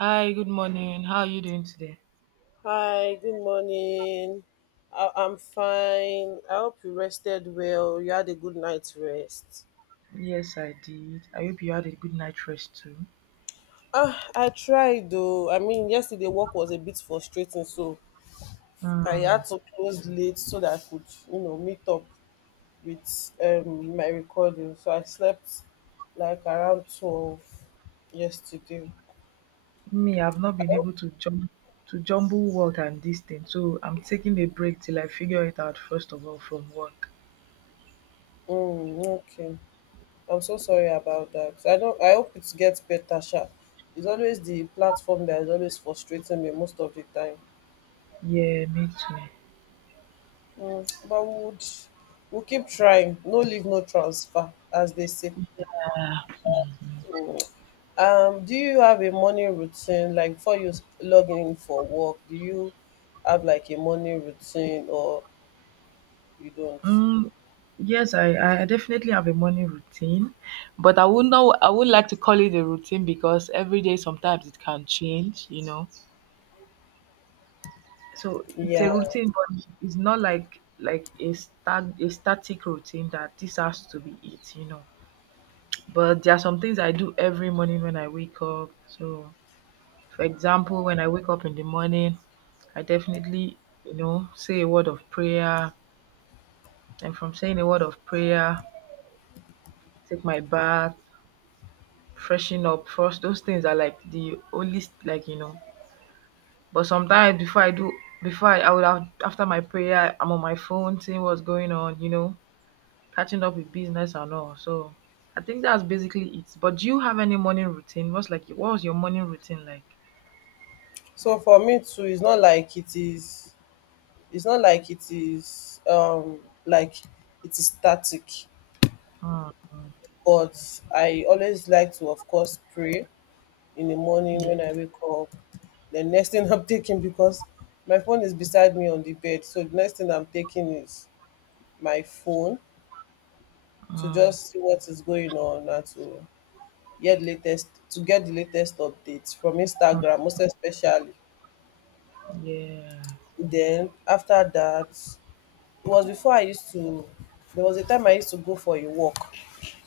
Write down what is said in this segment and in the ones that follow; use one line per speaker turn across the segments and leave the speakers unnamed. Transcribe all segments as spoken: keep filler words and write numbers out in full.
Hi, good morning. How are you doing today?
Hi, good morning. I- I'm fine. I hope you rested well. You had a good night's rest.
Yes, I did. I hope you had a good night rest too.
Ah, I tried though. I mean, yesterday work was a bit frustrating, so I
Mm.
had to close late so that I could, you know, meet up with um my recording. So I slept like around twelve yesterday.
Me, I've not
I
been
hope-
able to jump to jumble work and this thing, so I'm taking a break till I figure it out first of all from work.
Mm, okay. I'm so sorry about that. I don't I hope it gets better, sha. It's always the platform that is always frustrating me most of the time.
Yeah, me too.
Mm, but we would we'll keep trying. No leave, no transfer, as they say. Um, do you have a morning routine like before you s- log in for work? Do you have like a morning routine or you don't?
Mm, yes, I, I definitely have a morning routine, but I would not I would like to call it a routine because every day sometimes it can change, you know. so it's a
Yeah.
routine, but it's not like like a stat a static routine that this has to be it you know But there are some things I do every morning when I wake up. So for example, when I wake up in the morning, I definitely, you know say a word of prayer, and from saying a word of prayer, take my bath, freshen up first. Those things are like the only, like you know but sometimes before I do, before I, I would have after my prayer, I'm on my phone seeing what's going on, you know catching up with business and all. So I think that's basically it. But do you have any morning routine? What's like what was your morning routine like?
So for me too, it's not like it is. It's not like it is. Um, like it is static.
Mm,
But I always like to, of course, pray in the morning
yeah.
when I wake up. The next thing I'm taking, because my phone is beside me on the bed, so the next thing I'm taking is my phone, to
Mm,
just see what is going on and to get latest to get the latest updates from
mm,
Instagram, most especially.
yeah.
Then after that, it was before I used to. There was a time I used to go for a walk,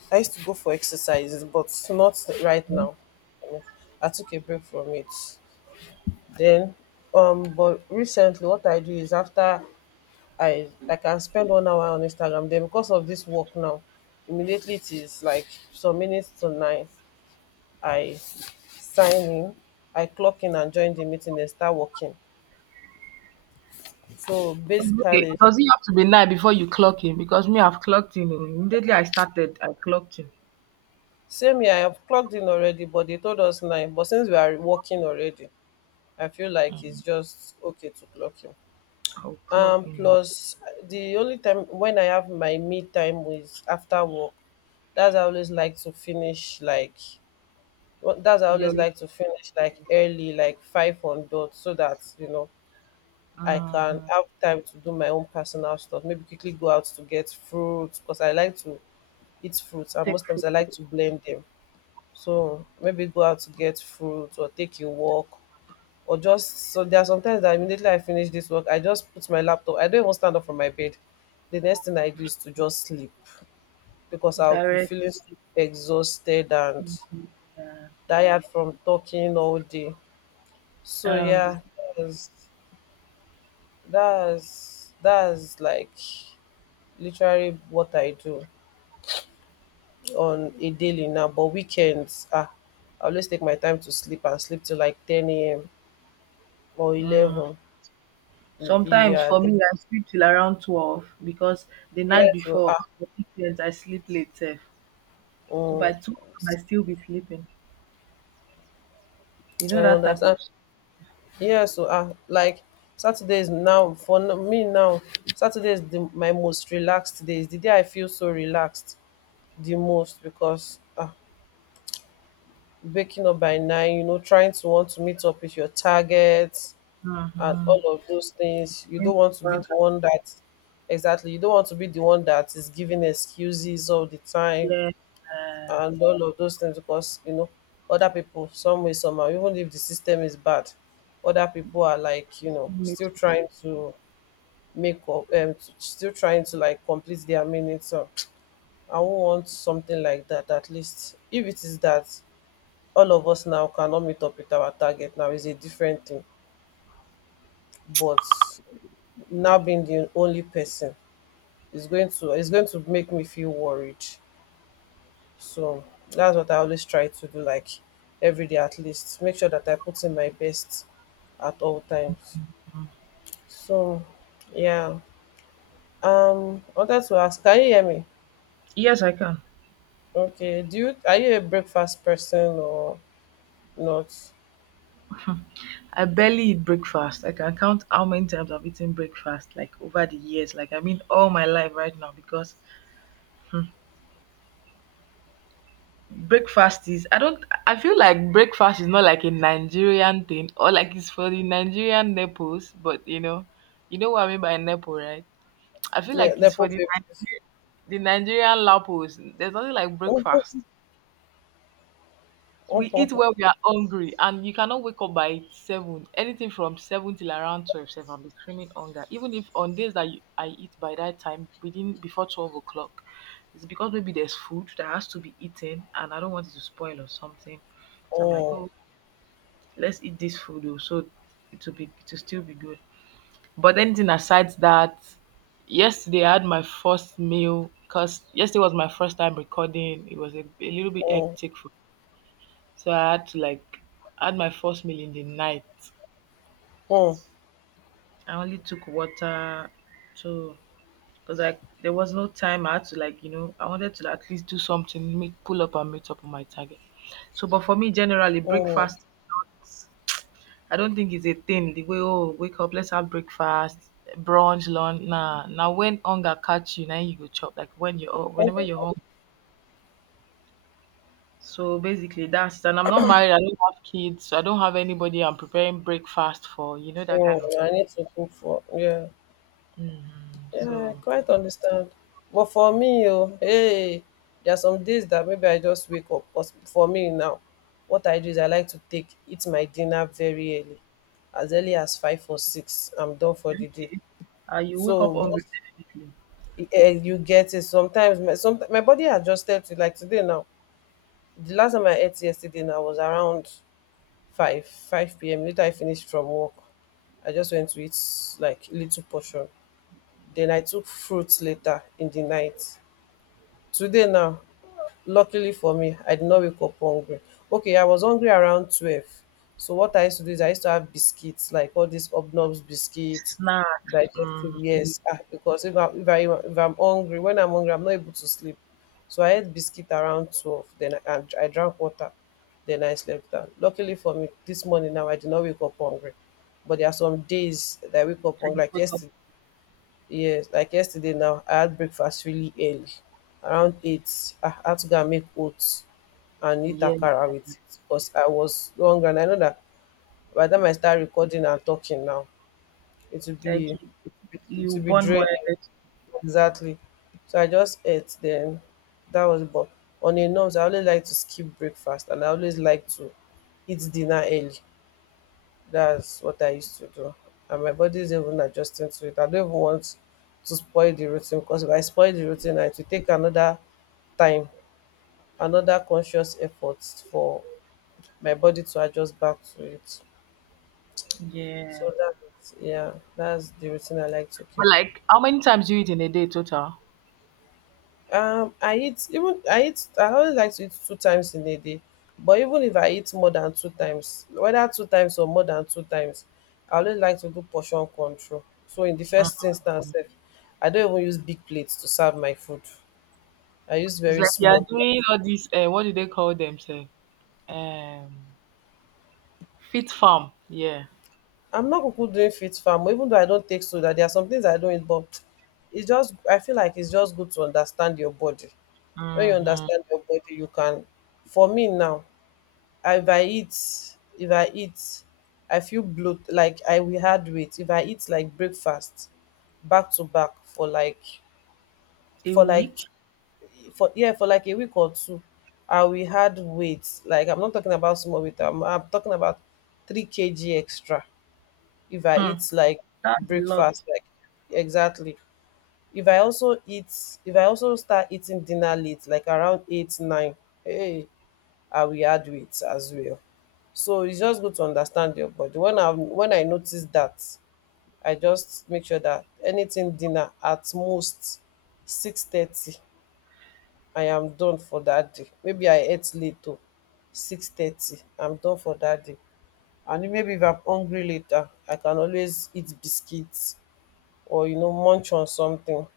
I used to go for exercises, but not right
Yeah.
now. I mean, I took a break from it. Then, um, but recently, what I do is after I like, I can spend one hour on Instagram. Then, because of this work now, immediately it is like some minutes to nine. I sign in, I clock in and join the meeting and start working. So
Okay.
basically,
Does it have to be night before you clock in? Because me, I've clocked in. Oh. Immediately I started, I clocked in.
same here. I have clocked in already, but they told us nine. But since we are working already, I feel like it's just okay to clock in.
I'll
Um,
clock in. Oh.
plus, the only time when I have my me time is after work. That's i always like to finish like wha- that's I
Your,
always like to finish like early, like five on dot, so that, you know, I can
mhm.
have time to do my own personal stuff. Maybe quickly go out to get fruits, because I like to eat fruits, and
Take
most times I
photo.
like to blend them. So maybe go out to get fruits or take a walk or just- so there are sometimes that immediately I finish this work, I just put my laptop. I don't even stand up from my bed. The next thing I do is to just sleep, because I'll be
Direct.
feeling so exhausted and
Mhm, yeah.
tired from talking all day. So
Um,
yeah, that's that's that's like literally what I do on a daily now. But weekends, ah, I always take my time to sleep and sleep till like ten a.m. or
mm.
eleven.
Sometimes
Yeah,
for
the-
me, I sleep till around twelve because the
yeah.
night
So
before,
ah,
for weekends, I sleep late, sef. So by
mm.
two, I might still be sleeping. You know
I
that type of
understand.
s—
Yeah, so uh, like Saturday is now for n- me now. Saturday is the, my most relaxed day. It's the day I feel so relaxed the most because uh, waking up by nine, you know, trying to want to meet up with your targets and
Mhm.
all of those things. You
Went
don't want to
to
be
work
the one that- exactly. You don't want to be the one that is giving excuses all the
and
time.
hear, uh,
And all of those things, because you know, other people, some way somehow, even if the system is bad, other people are like, you know,
listening native
still trying
music.
to make up um t- still trying to like complete their meaning. So I won't want something like that. At least if it is that all of us now cannot meet up with our target, now is a different thing. But now, being the only person, is going to is going to make me feel worried. So that's what I always try to do, like every day at least. Make sure that I put in my best at all times. So yeah. Um I wanted to ask, can you hear me?
Yes, I can.
Okay. Do you Are you a breakfast person or not?
I barely eat breakfast. I can count how many times I've eaten breakfast, like over the years. Like, I mean, all my life right now, because, hmm, breakfast is— I don't. I feel like breakfast is not like a Nigerian thing, or like it's for the Nigerian nepos. But you know, you know what I mean by nepo, right? I feel
Yeah,
like it's
Nepo
for the
babies.
Nigerian, the Nigerian lapos. There's nothing like
Oh, oh,
breakfast. We eat
oh,
when we are hungry, and you cannot wake up by seven. Anything from seven till around twelve, seven, I'll be screaming hunger. Even if on days that you— I eat by that time, within before twelve o'clock, it's because maybe there's food that has to be eaten, and I don't want it to spoil or something. So I'm like,
oh,
oh, let's eat this food, oh, so it will be, it will still be good. But anything aside that, yesterday I had my first meal because yesterday was my first time recording. It was a, a little bit hectic, for, so I had to like— I had my first meal in the night. I only took water, so because like there was no time. I had to, like, you know I wanted to at least do something, make pull up and meet up on my target. So, but for me generally,
oh.
breakfast is not— I don't think it's a thing the way oh wake up, let's have breakfast, brunch, lunch. Nah, now when hunger catch you, now you go chop. Like when you're hu- whenever you're hungry. So basically, that's it. And I'm not married. I don't have kids. So I don't have anybody I'm preparing breakfast for. You know that kind of.
I need to cook for, yeah.
Mm-hmm.
Yeah, I
So
quite understand. But for me, oh, hey, there are some days that maybe I just wake up. Because for me now, what I do is I like to take eat my dinner very early, as early as five or six. I'm done for the day.
okay. uh, you wake up
So
hungry
most-
definitely.
eh, you get it. Sometimes my- some my body adjusted to like today now. The last time I ate yesterday now was around five five p.m. Later I finished from work. I just went to eat like little portion. Then I took fruits later in the night. Today now, luckily for me, I did not wake up hungry. Okay, I was hungry around twelve. So what I used to do is I used to have biscuits, like all these obnobs biscuits,
Snacks.
digestive.
Mm,
Yes, ah, because if, I, if, I, if i'm hungry, when I'm hungry, I'm not able to sleep. So I ate biscuit around twelve, then i, I, I drank water, then I slept down. Luckily for me, this morning now, I did not wake up hungry. But there are some days that I wake up
and
hungry,
you
like
wake up.
yesterday. Yes, like yesterday now, I had breakfast really early, around eight. I had to go and make oats and eat
Yeah.
akara with it because I was hungry. And I know that by the time I start recording and talking now, it will
Like
be
you,
it
you
will be
burn more
draining.
energy.
Exactly. So I just ate then. That was- but on a norms, I always like to skip breakfast and I always like to eat dinner early. That's what I used to do. And my body is even adjusting to it. I don't even want to spoil the routine, because if I spoil the routine, it will take another time, another conscious effort for my body to adjust back to it.
Yeah.
So that, yeah, that's the routine I like to
But
keep.
like, how many times do you eat in a day total?
Um, I eat- even I eat I always like to eat two times in a day. But even if I eat more than two times, whether two times or more than two times, I always like to do portion control. So in the first instance, sef, I don't even use big plates to serve my food. I use
It's
very
like they are
small
doing
plates.
all this. uh, what do they call themselves? Um, fit farm. Yeah.
I'm not kuku doing fit farm, even though I don't take soda. There are some things I don't eat, but it's just- I feel like it's just good to understand your body. When you
Hmm.
understand your body, you can. For me now, if I eat, if I eat, I feel bloat, like I will add weight. If I eat like breakfast back to back for like
A
for like
week.
for yeah for like a week or two, I will add weight. Like I'm not talking about small weight. I'm, I'm talking about three kg extra if I
Hmm.
eat like
That's a
breakfast.
lot.
Like exactly. If I also eat, if I also start eating dinner late, like around eight nine, hey, I will add weight as well. So it's just good to understand your body. When I when I notice that, I just make sure that anything dinner at most six thirty, I am done for that day. Maybe I ate late o, six thirty, I'm done for that day. And if- maybe if I'm hungry later, I can always eat biscuits or, you know, munch on something.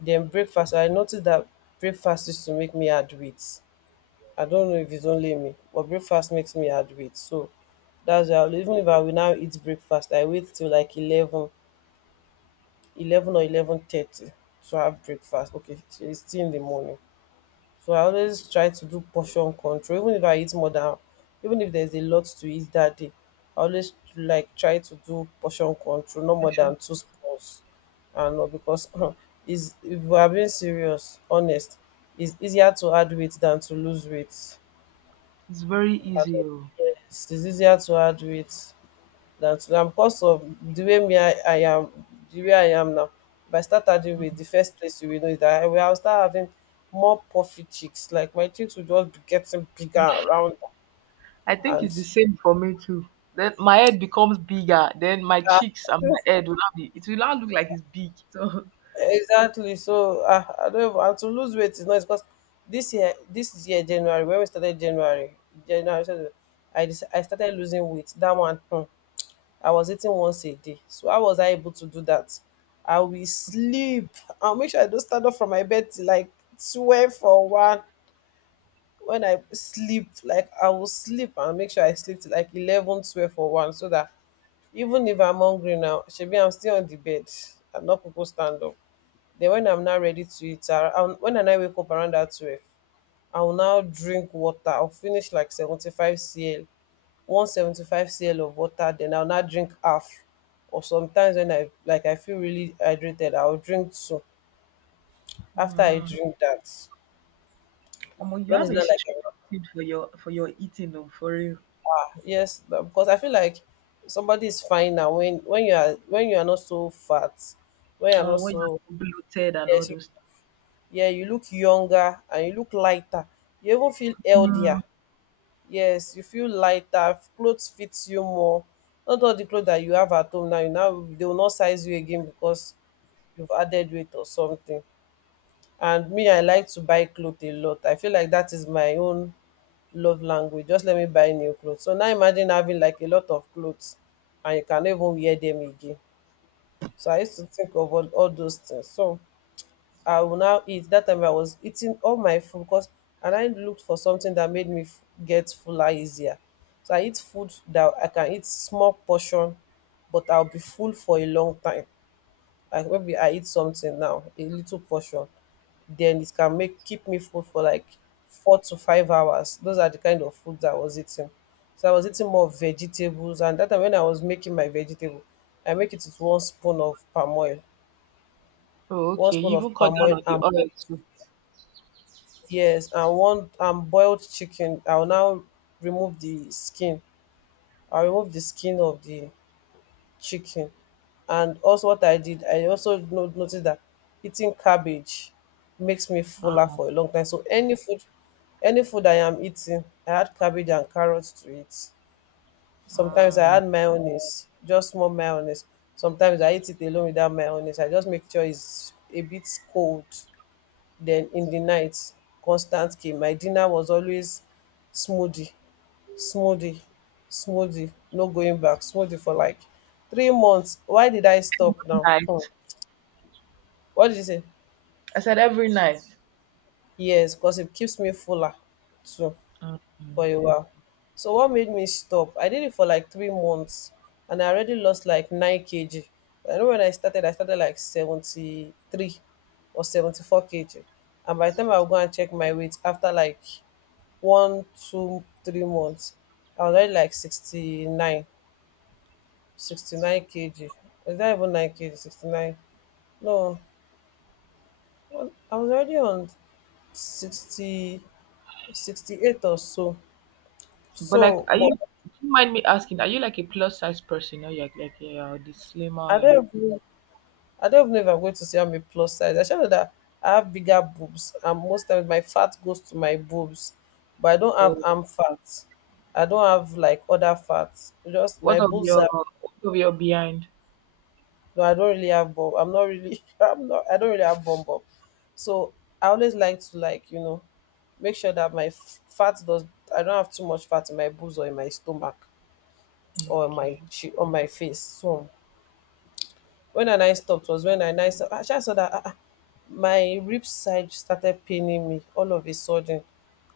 Then breakfast, I notice that breakfast used to make me add weight. I don't know if it's only me, but breakfast makes me add weight. So that's why I'll- even if I will now eat breakfast, I wait till like eleven, eleven or eleven thirty to have breakfast. Okay, it's still in the morning. So I always try to do portion control. Even if I eat more than- even if there's a lot to eat that day, I always like try to do portion control, no
I'm
more
sure.
than two spoons. I know, because is- if we are being serious, honest, it's easier to add weight than to lose weight.
It's very easy, oh.
Yes, it's easier to add weight than to lose, because of the way me I, I am, the way I am now. If I start adding weight, the first place you will know is that I will I'll start having more puffy cheeks. Like my cheeks will just be getting bigger and round
I think it's the
and
same for me too. Then my head becomes bigger. Then my
ah,
cheeks and my head will not be— it will not look like it's big. So,
exactly. So ah, I don't even- and to lose weight is not- because this year- this year January- when we started January, January started, I started- I started losing weight. That one, hmm, I was eating once a day. So how was I able to do that? I will sleep. I'll make sure I don't stand up from my bed till like twelve or one. When I sleep, like I will sleep and make sure I sleep till like eleven twelve 12 or one, so that even if I'm hungry now, shebi I'm still on the bed. I'm not people stand up. Then when I'm not ready to eat, I, I- when I now wake up around that twelve, I will now drink water. I'll finish like seventy-five cl, one seventy-five cl of water. Then I'll not drink half, or sometimes when I, like, I feel really hydrated, I'll drink two. After I
mm.
drink that,
Omo, you
when
have
it's
a
not like
strict
I'm-
routine for your for your eating, oh, for real.
yes, but- because I feel like somebody is fine now, when when you are when you are not so fat, when you are
Uh,
not
when you
so,
bloated and all
yes you,
those.
yeah, you look younger and you look lighter. You even feel healthier.
Mm.
Yes, you feel lighter, clothes fit you more. Not all the clothes that you have at home now, you now they will not size you again, because you've added weight or something. And me, I like to buy clothes a lot. I feel like that is my own love language. Just let me buy new clothes. So now imagine having like a lot of clothes and you cannot even wear them again. So I used to think of all, all those things. So I will now eat. That time I was eating all my food because, and I looked for something that made me f- get fuller easier. So I eat food that I can eat small portion, but I'll be full for a long time. Like maybe I eat something now a little portion, then it can make keep me full for like four to five hours. Those are the kind of food that I was eating. So I was eating more vegetables, and that time when I was making my vegetable, I make it with one spoon of palm oil,
Oh,
one
okay.
spoon
You
of
even cut
palm
down
oil.
on the
And
oil too.
yes, and one and boiled chicken, I will now remove the skin. I'll remove the skin of the chicken. And also, what I did, I also no- noticed that eating cabbage makes me fuller for a long time. So any food, any food I am eating, I add cabbage and carrots to it. Sometimes I
Mm.
add mayonnaise, just more mayonnaise. Sometimes I eat it alone without mayonnaise. I just make sure it's a bit cold. Then in the night, constant came. My dinner was always smoothie, smoothie, smoothie. No going back. Smoothie for like three months. Why did I stop now?
Right.
Um what did you say?
I said every night.
Yes, because it keeps me fuller too
Mm.
for a while. So what made me stop? I did it for like three months, and I already lost like nine kilograms. I know when i started i started like seventy-three or seventy-four k g. And by the time I would go and check my weight after like one two three months, I was already like sixty-nine, sixty-nine k g. Is that even nine k g? sixty-nine. No, well, I was already on sixty sixty eight or so.
But like,
So,
are
but
you— do you mind me asking, are you like a plus size person, or you're like like, yeah, the slimmer
I
and—
don't even, I don't even know if I'm going to say I'm a plus size. I should know that I have bigger boobs, and most times my fat goes to my boobs, but I don't
oh,
have arm fat. I don't have like other fats. Just my
what of
boobs
your
are.
what of your behind?
No, I don't really have bob. I'm not really. I'm not. I don't really have bum bob. So I always like to, like, you know, make sure that my f- fat does. I don't have too much fat in my boobs or in my stomach or in my
Okay.
che- on my face. So when I now stopped was when I now saw- actually I saw that ah, ah, my rib side started paining me all of a sudden.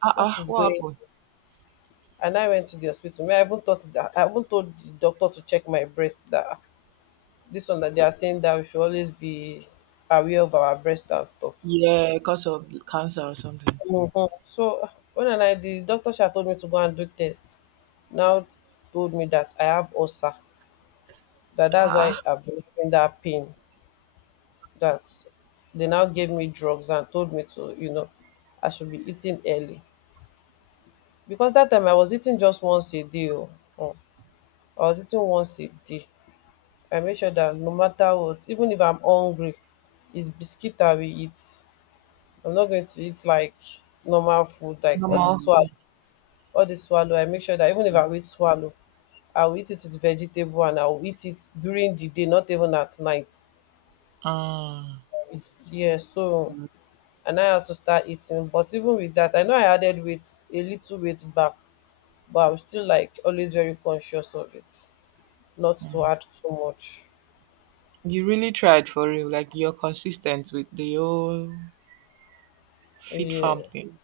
Ah, uh,
What
ah,
is
what
going?
happened?
And I went to the hospital. Me, I even thought that I even told the doctor to check my breast, that ah, this one that they are saying that we should always be aware of our breast and stuff.
Yeah, because of cancer or something.
Mhm. So when I, like, the doctor she had told me to go and do tests, now told me that I have ulcer. That
Ah,
that's why
ah,
I've been having that pain. That they now gave me drugs and told me to, you know, I should be eating early. Because that time I was eating just once a day. Oh. Mm. I was eating once a day. I make sure that no matter what, even if I'm hungry, it's biscuit I will eat. I'm not going to eat like normal food, like all the
normal.
swallow,
Mm.
all the swallow. I make sure that even if I eat swallow, I'll eat it with vegetable, and I'll eat it during the day, not even at night.
Mm,
Yeah, so, and I had to start eating. But even with that, I know I added weight, a little weight back, but I'm still like always very conscious of it, not to
mm.
add too much.
You really tried, for real. Like, you're consistent with the whole fit
Yeah,
farm thing.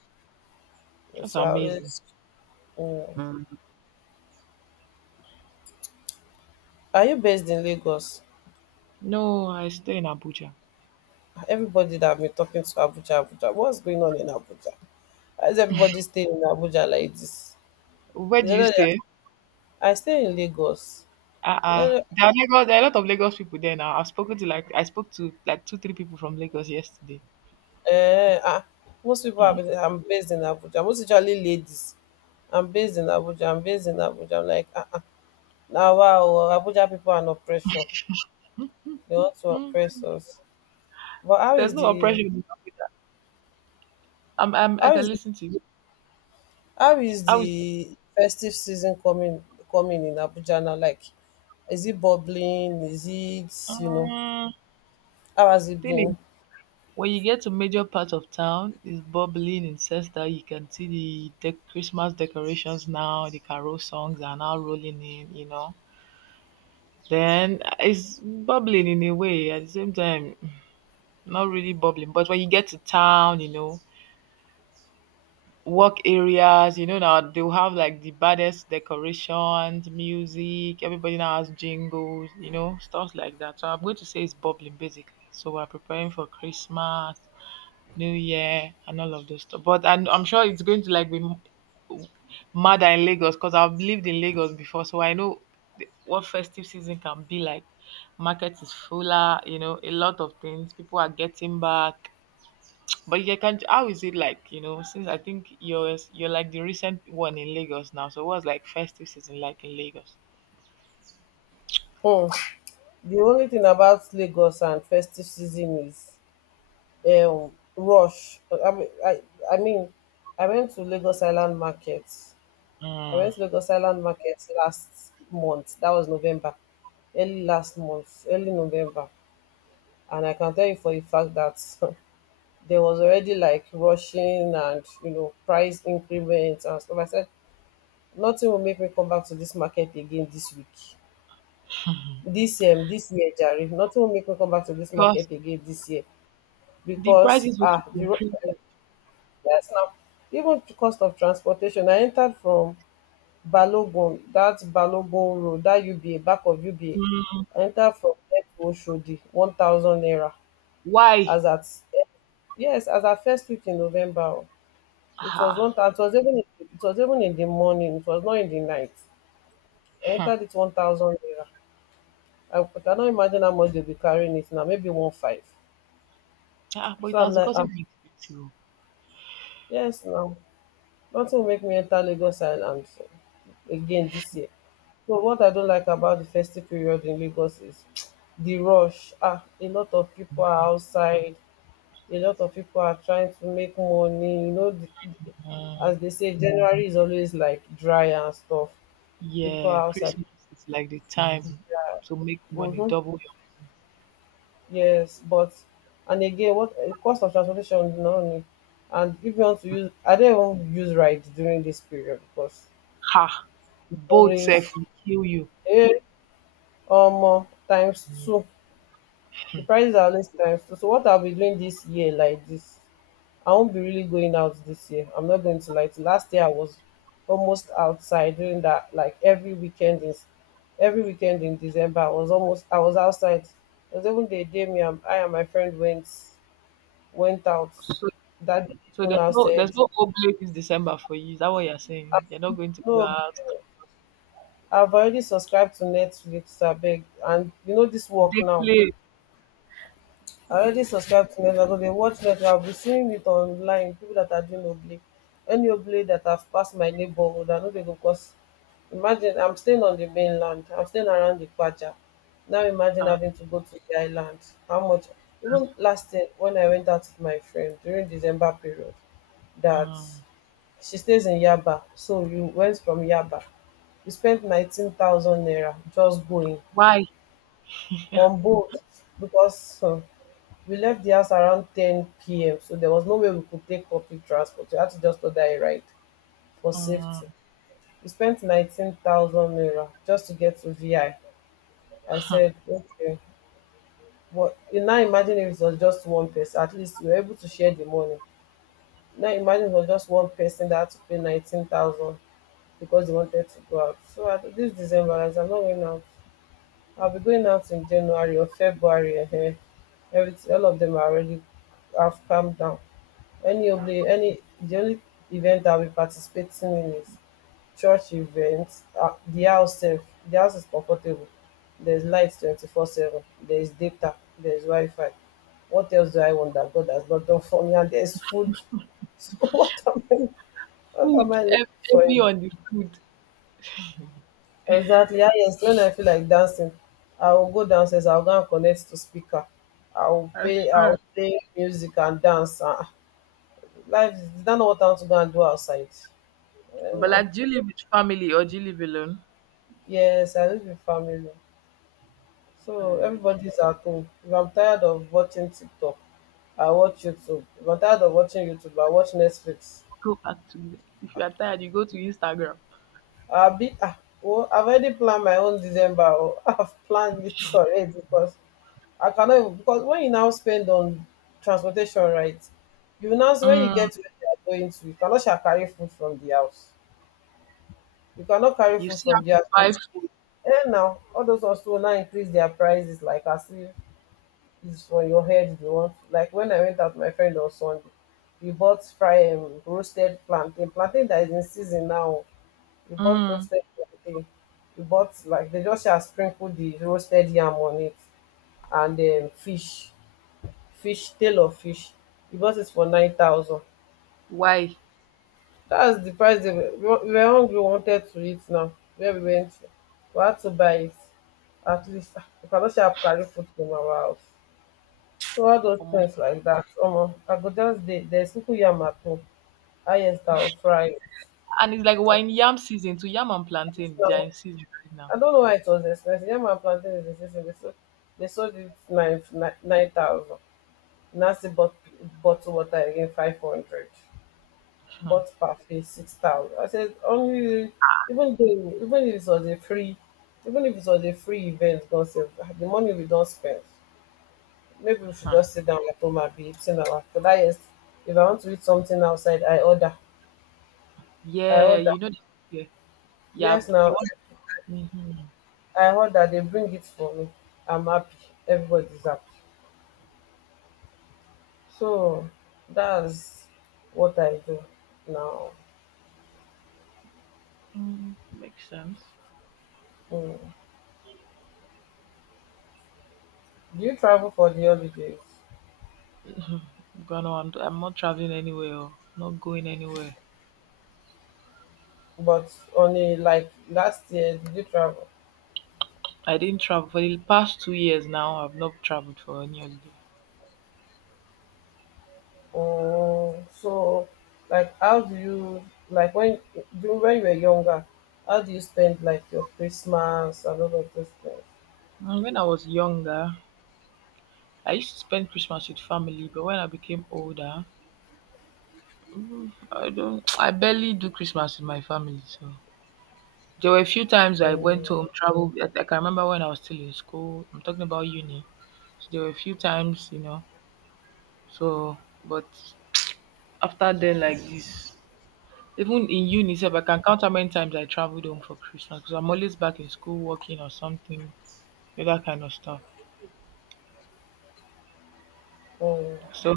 That's
so I
amazing.
always. Mm. Are you based in Lagos?
No, I stay in Abuja.
Everybody that I've been talking to, Abuja, Abuja, what's going on in Abuja? Why is everybody staying in Abuja like this?
Where
Is
do you
that
stay?
I stay in Lagos. Is
Uh-uh.
that
There are Lagos— there are a lot of Lagos people there now. I've spoken to like— I spoke to like two, three people from Lagos yesterday.
Eh, ah, most people are based, I'm based in Abuja. Most usually ladies. I'm based in Abuja. I'm based in Abuja. I'm like, ah, ah. Now, wow, Abuja people are an oppression. They want to
Hmm.
oppress us. But how
There's
is
no
the,
oppression in Africa. I'm, I'm I
how
can
is the,
listen to you.
how is
I was
the festive season coming coming in Abuja now? Like, is it bubbling? Is it, you know,
um,
how has it
thing is,
been?
when you get to major part of town, it's bubbling in sense that you can see the de- Christmas decorations now, the carol songs are now rolling in, you know. Then uh, it's bubbling in a way at the same time, not really bubbling. But when you get to town, you know, work areas, you know, now they'll have like the baddest decorations, music, everybody now has jingles, you know, stuff like that. So I'm going to say it's bubbling basically. So we're preparing for Christmas, New Year, and all of those stuff. But and I'm sure it's going to like be m- madder in Lagos because I've lived in Lagos before, so I know the- what festive season can be like. Market is fuller, you know, a lot of things. People are getting back. But you can— how is it like? You know, since I think you're you're like the recent one in Lagos now. So what's like festive season like in Lagos?
Hmm. The only thing about Lagos and festive season is um rush. i mean i I mean, I went to Lagos Island Market, i
Mm.
went to lagos island market last month. That was November, early last month, early November. And I can tell you for a fact that there was already like rushing, and you know, price increments and stuff. I said nothing will make me come back to this market again this week this um this year, Jerry. Nothing will make me come back to this
Because
market again this year.
the
Because
prices will keep
ah, the ru-
increasing.
yes, now even the cost of transportation. I entered from Balogun, that Balogun road, that U B A, back of
Mm.
U B A. I entered from there to Oshodi, one thousand naira.
Why?
As at yes, as at first week in November, oh. It was
Ah.
one, thou- it was even, it was even in the morning. It was not in the night. I
Hmm.
entered it one thousand naira. I cannot imagine how much they'll be carrying it now. Maybe one five.
Ah, but
So
it
I'm
has
like, ah,
gotten more expensive.
yes, now nothing will make me enter Lagos Island again this year. But what I don't like about the festive period in Lagos is the rush. Ah, a lot of people are outside. A lot of people are trying to make money. You know, the, the-
Mm.
as they say, January is always like dry and stuff. People
Yeah,
are outside.
Christmas is like the— mm— time to make money,
Mm-hmm.
double your—
Yes, but, and again, what eh, cost of transportation? Is not only, and if you want to use, I don't even use rides during this period because
ha.
it's
Both self
always
will kill you.
eh, um, times two. The prices are always times two. So what I'll be doing this year like this, I won't be really going out this year. I'm not going to lie to you. Last year I was almost outside doing that, like every weekend in every weekend in December. I was almost I was outside. There was even the day me and I and my friend went went out.
So,
That day
so
people
there's
now
no—
said,
there's no oblate this December for you? Is that what you're saying? You're not going to go
No,
out.
I've already subscribed to Netflix, I beg. And you know this work
They
now.
play.
I already subscribed to Netflix. I go dey watch Netflix. I'll be seeing it online. People that are doing oblique. Any oblique that have passed my neighborhood, I know they go cause. Imagine I'm staying on the mainland. I'm staying around the Kwaja. Now imagine
Ah.
having to go to the island. How much? Even last year when I went out with my friend during December period, that
Mm.
she stays in Yaba. So you went from Yaba. You spent nineteen thousand naira just going
Why?
on boat because um we left the house around ten p m. So there was no way we could take public transport. We had to just order a ride for
Um,
safety. We spent nineteen thousand naira just to get to VI. I I said okay, but you now imagine if it was just one person, at least we were able to share the money. Now imagine if it was just one person that had to pay nineteen thousand because they wanted to go out. So at this December, as I'm not going out, I'll be going out in January or February. Um everything, all of them are already, have calmed down. Any of the any the only event I'll be participating in is church events. Uh, the house sef, the house is comfortable. There's light twenty-four seven, there's data, there's wi-fi. What else do I want that God has not done for me? And there's food. So what am i what am
food,
i looking
heav-
for
heavy
again?
on the food.
Exactly, ah, yes. When I feel like dancing, I will go downstairs, I will go and connect to speaker, i will
I
play i
swear.
will play music and dance, ah. Life is is that not what I want to go and do outside? Eh,
But
na.
like, do you live with family or do you live alone?
Yes, I live with family. So
Uh,
everybody's at home. If I'm tired of watching TikTok, I watch YouTube. If I'm tired of watching YouTube, I watch Netflix.
go back to— if you are tired, you go to Instagram.
I'll be ah, well, I've already planned my own December. Oh. I've planned it already because I cannot even- because when you now spend on transportation, right? You now see when you
Mm,
get to where you are going to, you cannot shall carry food from the house. You cannot carry
you
food
still
from
have
the
to buy
house.
food.
And now all those ones too will now increase their prices like as if is for your head you want. Like when I went out with my friend on Sunday, we bought fry um, roasted plantain plantain that is in season now. We bought
Mm,
roasted plantain, we bought like they just have sprinkled the roasted yam on it. And um, fish, fish tail of fish. We bought it for nine thousand.
why?
That's the price they were, we wa- we were hungry, we wanted to eat. Now where we went to, we had to buy it. At least ah, we cannot sharp carry food from our house. So all those
Omo.
things like that, omo, I go just dey. There's ugu yam at home, highest I will fry it.
And it's like we're in yam season. To yam and
This
plantain, they are
now,
in season right now.
I don't know why it was expensive. Yam and plantain is expensive. They sold, they sold it nine nine thousand. Now see bought bottle water again five hundred.
Hmm,
Bought parfait six thousand. I said only even though even if it was a free, even if it was a free event, God save the money we don't spend. Maybe we should
hmm.
just sit down at home and be eating our food. That is, if I want to eat something outside, I order. I
Yeah,
order.
you know. Yeah, yeah.
Yes,
You
now
want? Mhm.
I order. They bring it for me. I'm happy. Everybody's happy. So that's what I do now.
Mm, makes sense.
Mm. Do you travel for the holidays?
I'm gonna. I'm, I'm not traveling anywhere. Or not going anywhere.
But only like last year, did you travel?
I didn't travel for the past two years now. I've not traveled for any holiday.
Mm, so, like, how do you like when during when you were younger? How do you spend like your Christmas and all of those things?
And when I was younger, I used to spend Christmas with family, but when I became older, I don't. I barely do Christmas with my family. So there were a few times I
Mm.
went home, traveled. I, I can remember when I was still in school. I'm talking about uni. So there were a few times, you know. So, but after then, like this, even in uni, sef, I can count how many times I traveled home for Christmas because I'm always back in school working or something, you know, that kind of stuff.
Mm.
So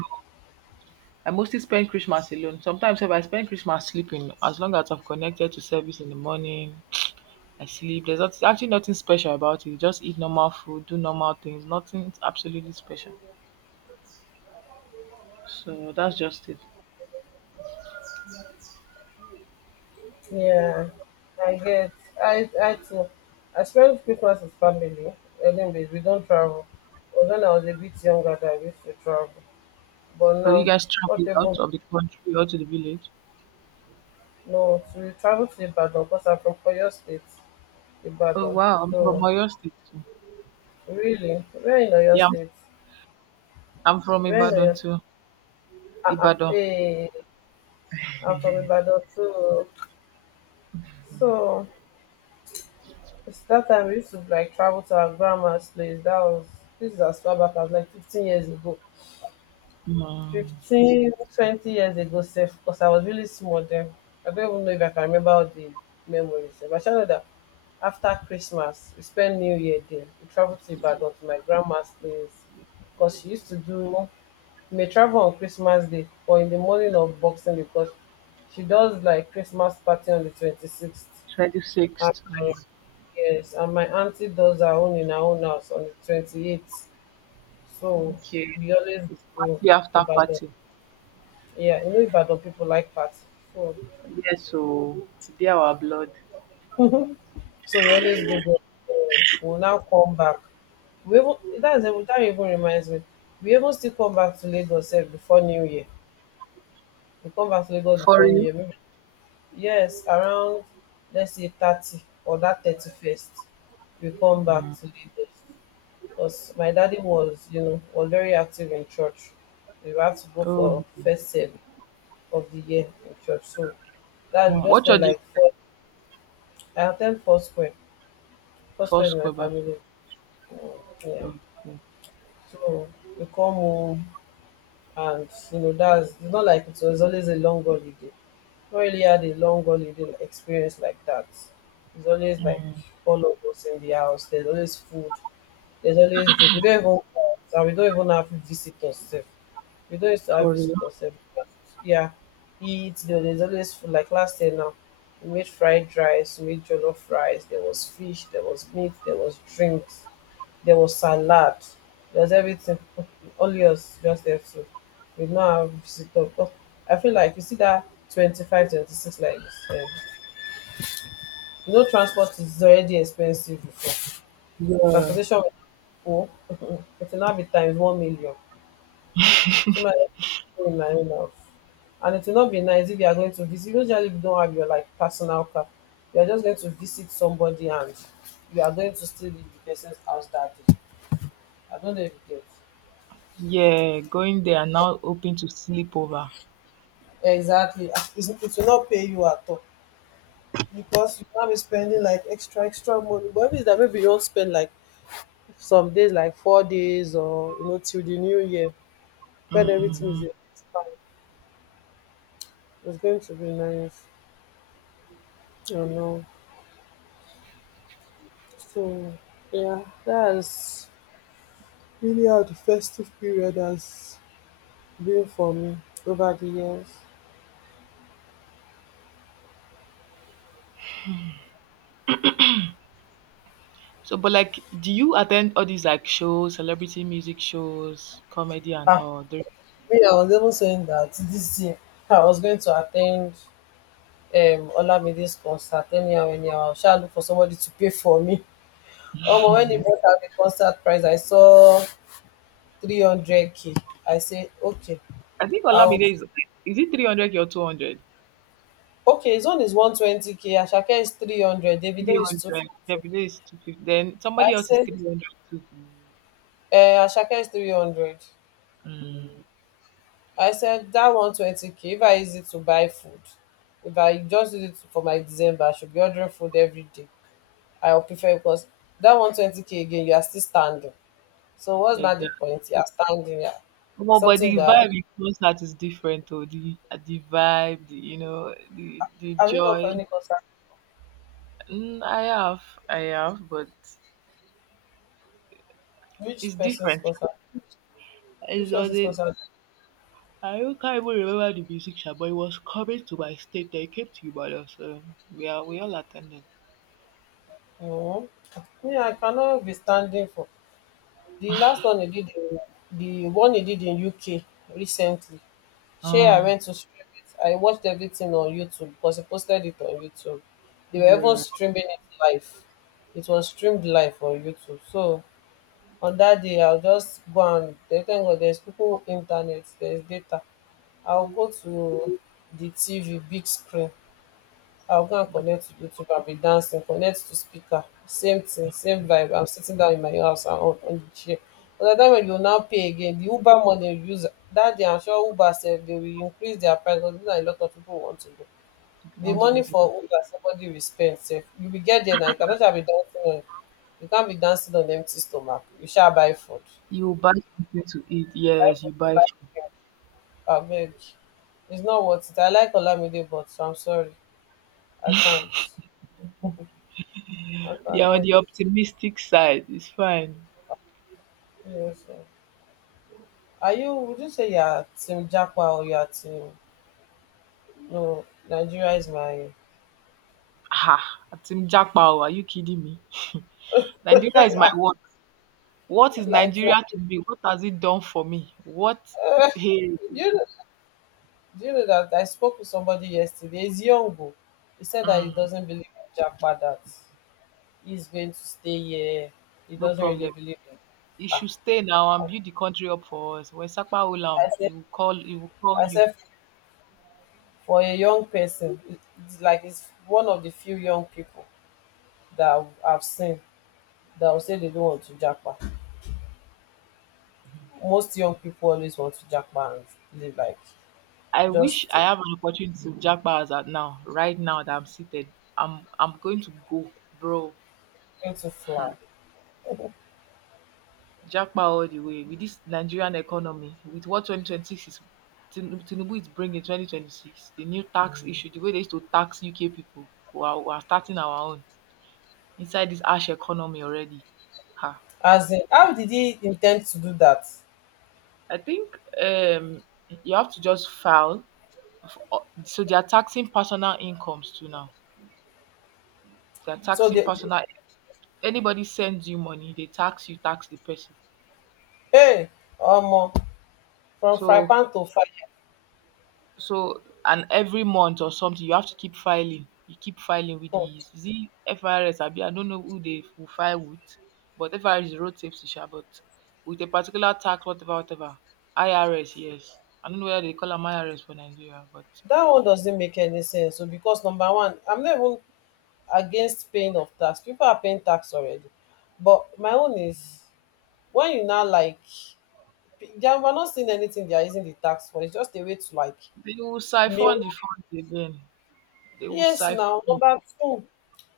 I mostly spend Christmas alone. Sometimes if I spend Christmas sleeping, as long as I've connected to service in the morning, I sleep. There's not— actually nothing special about it. Just eat normal food, do normal things. Nothing absolutely special. So that's just it.
Yeah, I get. I I too. I spent Christmas with family. Anyways, we don't travel. But when I was a bit younger, I used to travel. But
So you
now,
guys
not
travel out
even
of the country or to the village?
no. So we travel to Ibadan because I'm from Oyo State,
Oh
Ibadan.
wow, I'm from
So
Oyo State too.
really, where in Oyo
Yeah, I'm,
State?
I'm from
Where in
Ibadan
Oyo? State?
too.
Ah ah.
Ibadan.
Hey, I'm from Ibadan too. So it's that time we used to like travel to our grandma's place. That was this is as far back as like fifteen years ago.
Mm,
Fifteen twenty years ago, sef, because I was really small then. I don't even know if I can remember all the memories, sef. I just know that after Christmas, we spent New Year there. We traveled to Ibadan to my grandma's place because she used to do, we may travel on Christmas Day or in the morning of Boxing, because she does like Christmas party on the twenty-sixth. And,
twenty-sixth. Mm,
yes, and my auntie does her own in her own house on the twenty-eighth. So
okay.
we always
It's
go
party after
Ibadan.
party.
Yeah, you know Ibadan people like party. So,
Yes, so they are our blood.
so we always go there. Uh, We'll now come back. We even, that's, that even reminds me. We even still come back to Lagos sef before New Year. We come back to Lagos
For
before New
you?
Year. Maybe, yes, around, let's say thirty or that thirty-first, we come back to Lagos. Because my daddy was, you know, was very active in church. We have to go
Oh,
for first service of the year in church. So that we
wow.
just
What are
spent
the—
like four, I attend four square, first
First
my
club Baptist?
family. Um, yeah.
Okay.
So we come home and you know that's it's not like it was always a long holiday. Not really had a long holiday experience like that. It's always like all of us in the house. There's always food. There's always drink. We don't even cook, and we don't even have visitors sef. We don't used to have
For real?
visitors sef. Because, yeah, eat. There- There's always food. Like last year now, we made fried rice, we made jollof rice. There was fish. There was meat. There was drinks, there was salad, there was everything. Only us just there too. We did not have visitor. But I feel like you see that twenty five, twenty six twenty-six, like you said. You know, transport is already expensive before.
Yeah.
Transportation will go, it will now be times one million. So my in my own house. And it will not be nice if you are going to visit. Usually, if you don't have your like personal car, you are just going to visit somebody and you are going to still leave the person's house that day. I don't know if you get.
Yeah, going there and now hoping to sleep over.
Exactly. As- It's, it will not pay you at all because you can't be spending like extra, extra money. But if it's that maybe you don't spend like some days, like four days or, you know, till the new year, when everything
Hmm.
is expired, it's going to be nice, you know. So, yeah, that's really how the festive period has been for me over the years.
So, but like, do you attend all these like shows, celebrity music shows, comedy and
Ah,
all? There,
me, I was even saying that this year I was going to attend um Olamide's concert. Anyhow anyhow, I um look for somebody to pay for me. Omo, when e brought out the concert price, I saw three hundred k. I say okay,
I think
I'll
Olamide is— is it three hundred or two hundred?
okay, his own is one twenty k, Ashake is three hundred,
Three
Davido is two
hundred.
fifty
Every day is two fifty. Then
I
somebody else is
said
three hundred too.
uh, Ashake is three hundred.
Mm,
I said that one twenty k, if I use it to buy food, if I just use it for my December, I should be ordering food every day. I will prefer because that one twenty k, again you are still standing. So what's not the
exactly.
point? You're standing there.
Omo, but
Something
the
that,
vibe in concert is different though. The uh, the vibe, the, you know, the the
have you gone for
joy.
any concert?
Mm, I have, I have, but it's
Which person's
different.
concert?
It
Which
was
person's
a—
concert?
I don't- can't even remember the musician, but it was coming to my state. They came to Ibadan, so we are we all attended.
No. Yeah, I cannot be standing for the last one he did in, the one he did in U K recently. Sure, I
Mm,
went to stream it. I watched everything on YouTube because he posted it on YouTube. They were even
yeah,
streaming it live. It was streamed live on YouTube. So on that day I'll just go and they thank God there's people internet, there's data. I'll go to the T V, big screen. I'll go and connect to YouTube. I'll be dancing, connect to speaker. Same thing, same vibe. I'm sitting down in my house and on, on the chair. By the time when you now pay again, the Uber money you use that day, I'm sure Uber said they will increase their price because this na a lot of people want to go.
you
The
want to go
money
see.
for Uber somebody will spend. Sef. You will get there now. You cannot just be dancing on you can't be dancing on empty stomach. You shall buy food.
You buy something to eat.
You buy
Yes,
food,
you
you
buy
buy
food.
drink. Abeg. It's not worth it. I like Olamide, but I'm sorry. I can't. I
Yeah, on
cannot.
the optimistic side, it's fine.
Yes, sir. Are you? Would you say you're Team Jackwa or you're Team? No, Nigeria is my.
Ha, Team Jackpot, are you kidding me? Nigeria is my world. What is
Like, Ni-
Nigeria to me? What has it done for me? What hey
do you know, do you know that I spoke with somebody yesterday? He's young, oh. He said that he
mm,
doesn't believe in Jackwa. That he's going to stay here. He
no
doesn't really
problem.
believe in.
You
Ah,
should stay now and build the country up for us. When Sakpa
I
Ulam,
said,
he will call he will call
I
you.
said, for a young person, it- it's like it's one of the few young people that I've I've seen that will say they don't want to Jackwa. Most young people always want to japa and live like
I wish
just
I have an opportunity to jackpot as at now, right now that I'm seated. I'm I'm going to go, bro.
going to fly.
Jackpot all the way with this Nigerian economy, with what twenty twenty-six is Tin- Tinubu is bringing twenty twenty-six, the new tax issue, the way they used to tax U K people who are, who are starting our own inside this ash economy already. Ha.
As in, how did he intend to do that?
I think um, you have to just file. f- uh, So they are taxing personal incomes too now. They are
So
taxing
the
personal. Anybody sends you money, they tax you, tax the person.
hey, um, from fry
So
pan to fire.
so and every month or something, you have to keep filing. You keep filing with
Pan.
the, is it F R S? I, I don't know who they will file with, but F R S is road safety, sha, but with a particular tax, whatever, whatever. I R S, yes. I don't know whether they call them I R S for Nigeria, but
That one doesn't make any sense. So because number one, I'm not even against paying of tax. People are paying tax already. But my own is when you now like they are we're not seeing anything they are using the tax for. It's just a way to like
they will
me.
siphon the funds again. They will
Yes,
siphon
now
it.
number two,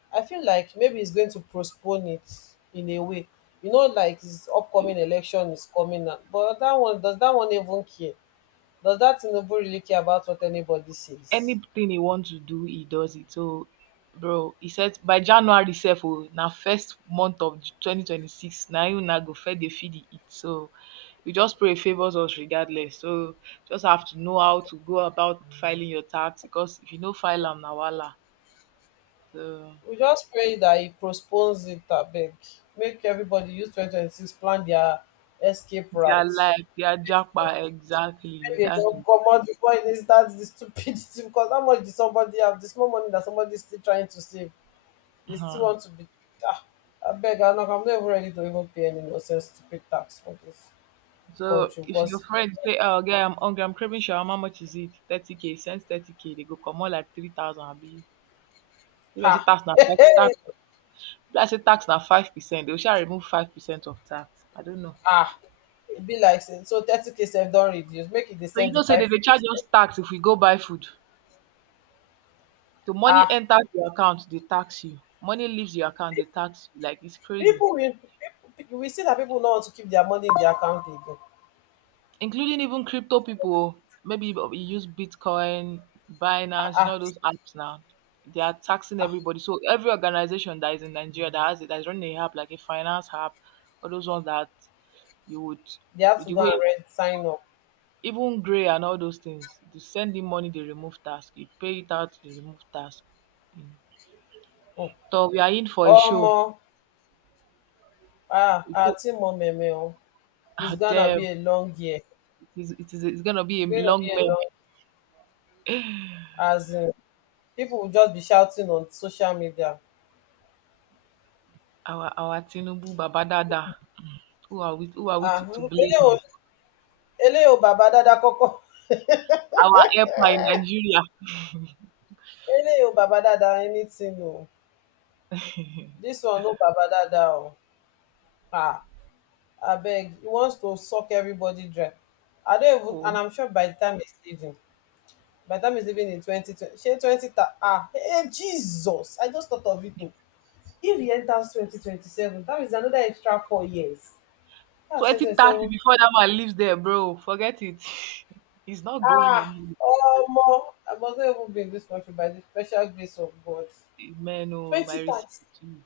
I feel like maybe it's going to postpone it in a way. You know, like this
You-
upcoming election is coming up. But that one does that one even care? Does that Tinubu really care about what anybody says?
Anything he wants to do, he does it. So, bro, he said by January self, oh, now first month of twenty twenty-six, now you now go fed the feed it. So, we just pray it favors us regardless. So, just have to know how to go about filing your tax because if you know file them, na wala. So,
We just pray that he postpones it a bit. Make everybody use twenty twenty six, plan their escape
they are
route.
like, they are jackpot. Exactly.
Maybe they
That's the
don't
one.
come out before it starts the stupidity because how much did somebody have? This more money that somebody is still trying to save. They still want to be. Ah, I beg, I'm not, I'm not even ready to even pay any nonsense stupid tax for this
So
country
if your
because,
friend say, "Oh, guy, I'm hungry. I'm craving shawarma. How much is it? Thirty k. Send thirty k. They go come more like three thousand. Abi, if I say
ha,
tax na five tax, if I say tax na five percent, they will shall remove five percent of tax. I don't know."
ah, it be like, say, so thirty k self don reduce, make it dey
So you
send the
know, say they dey charge us
five percent.
tax if we go buy food. The money
Ah,
enters your account, they tax you. Money leaves your account, they tax you. Like it's crazy.
people will, people, we see that people don't want to keep their money in their account again.
Including even crypto people. Oh. Maybe you you use Bitcoin,
Ah,
Binance, you
ah,
know those apps now. They are taxing
ah,
everybody. So every organization that is in Nigeria that has it, that is running a app like a finance app, or those ones that you would
they have to
the
go
way
and read, sign up.
even Gray and all those things. They send in money, they remove tax. You pay it out, they remove tax. You know.
Mm.
So we are in for a show.
Omo, ah,
We
ah,
pay-
Timo Meme, oh, it's
Ah,
gonna
damn,
be a long year.
it is, it is it's gonna be a
It's going to
long
be a
meme.
long, as in, people will just be shouting on social media.
Our our Tinubu Babadada. Who are we? Who are we
Ah,
to, to blame
eléyìí o
him?
eléyìí o bàbá dáadáa kọ́kọ́,
Our airport in Nigeria.
eléyìí o bàbá dáadáa anything oo, dis one no baba dáadáa oo, ah abeg, he wants to suck everybody dry. I don't even,
Oh,
and I'm sure by the time he's leaving, by the time he's leaving in twenty twen shey twenty ta ah eh Jesus, I just thought of it oo. If he enters twenty twenty seven, that means another extra four years. That's twenty
twenty
twenty
thirty
seven
before that man leaves there, bro. Forget it. He's not going
ah
anywhere.
omo, I must not even be in this country by the special grace of God.
Man, oh, my
Twenty
receipt
thirty,
too.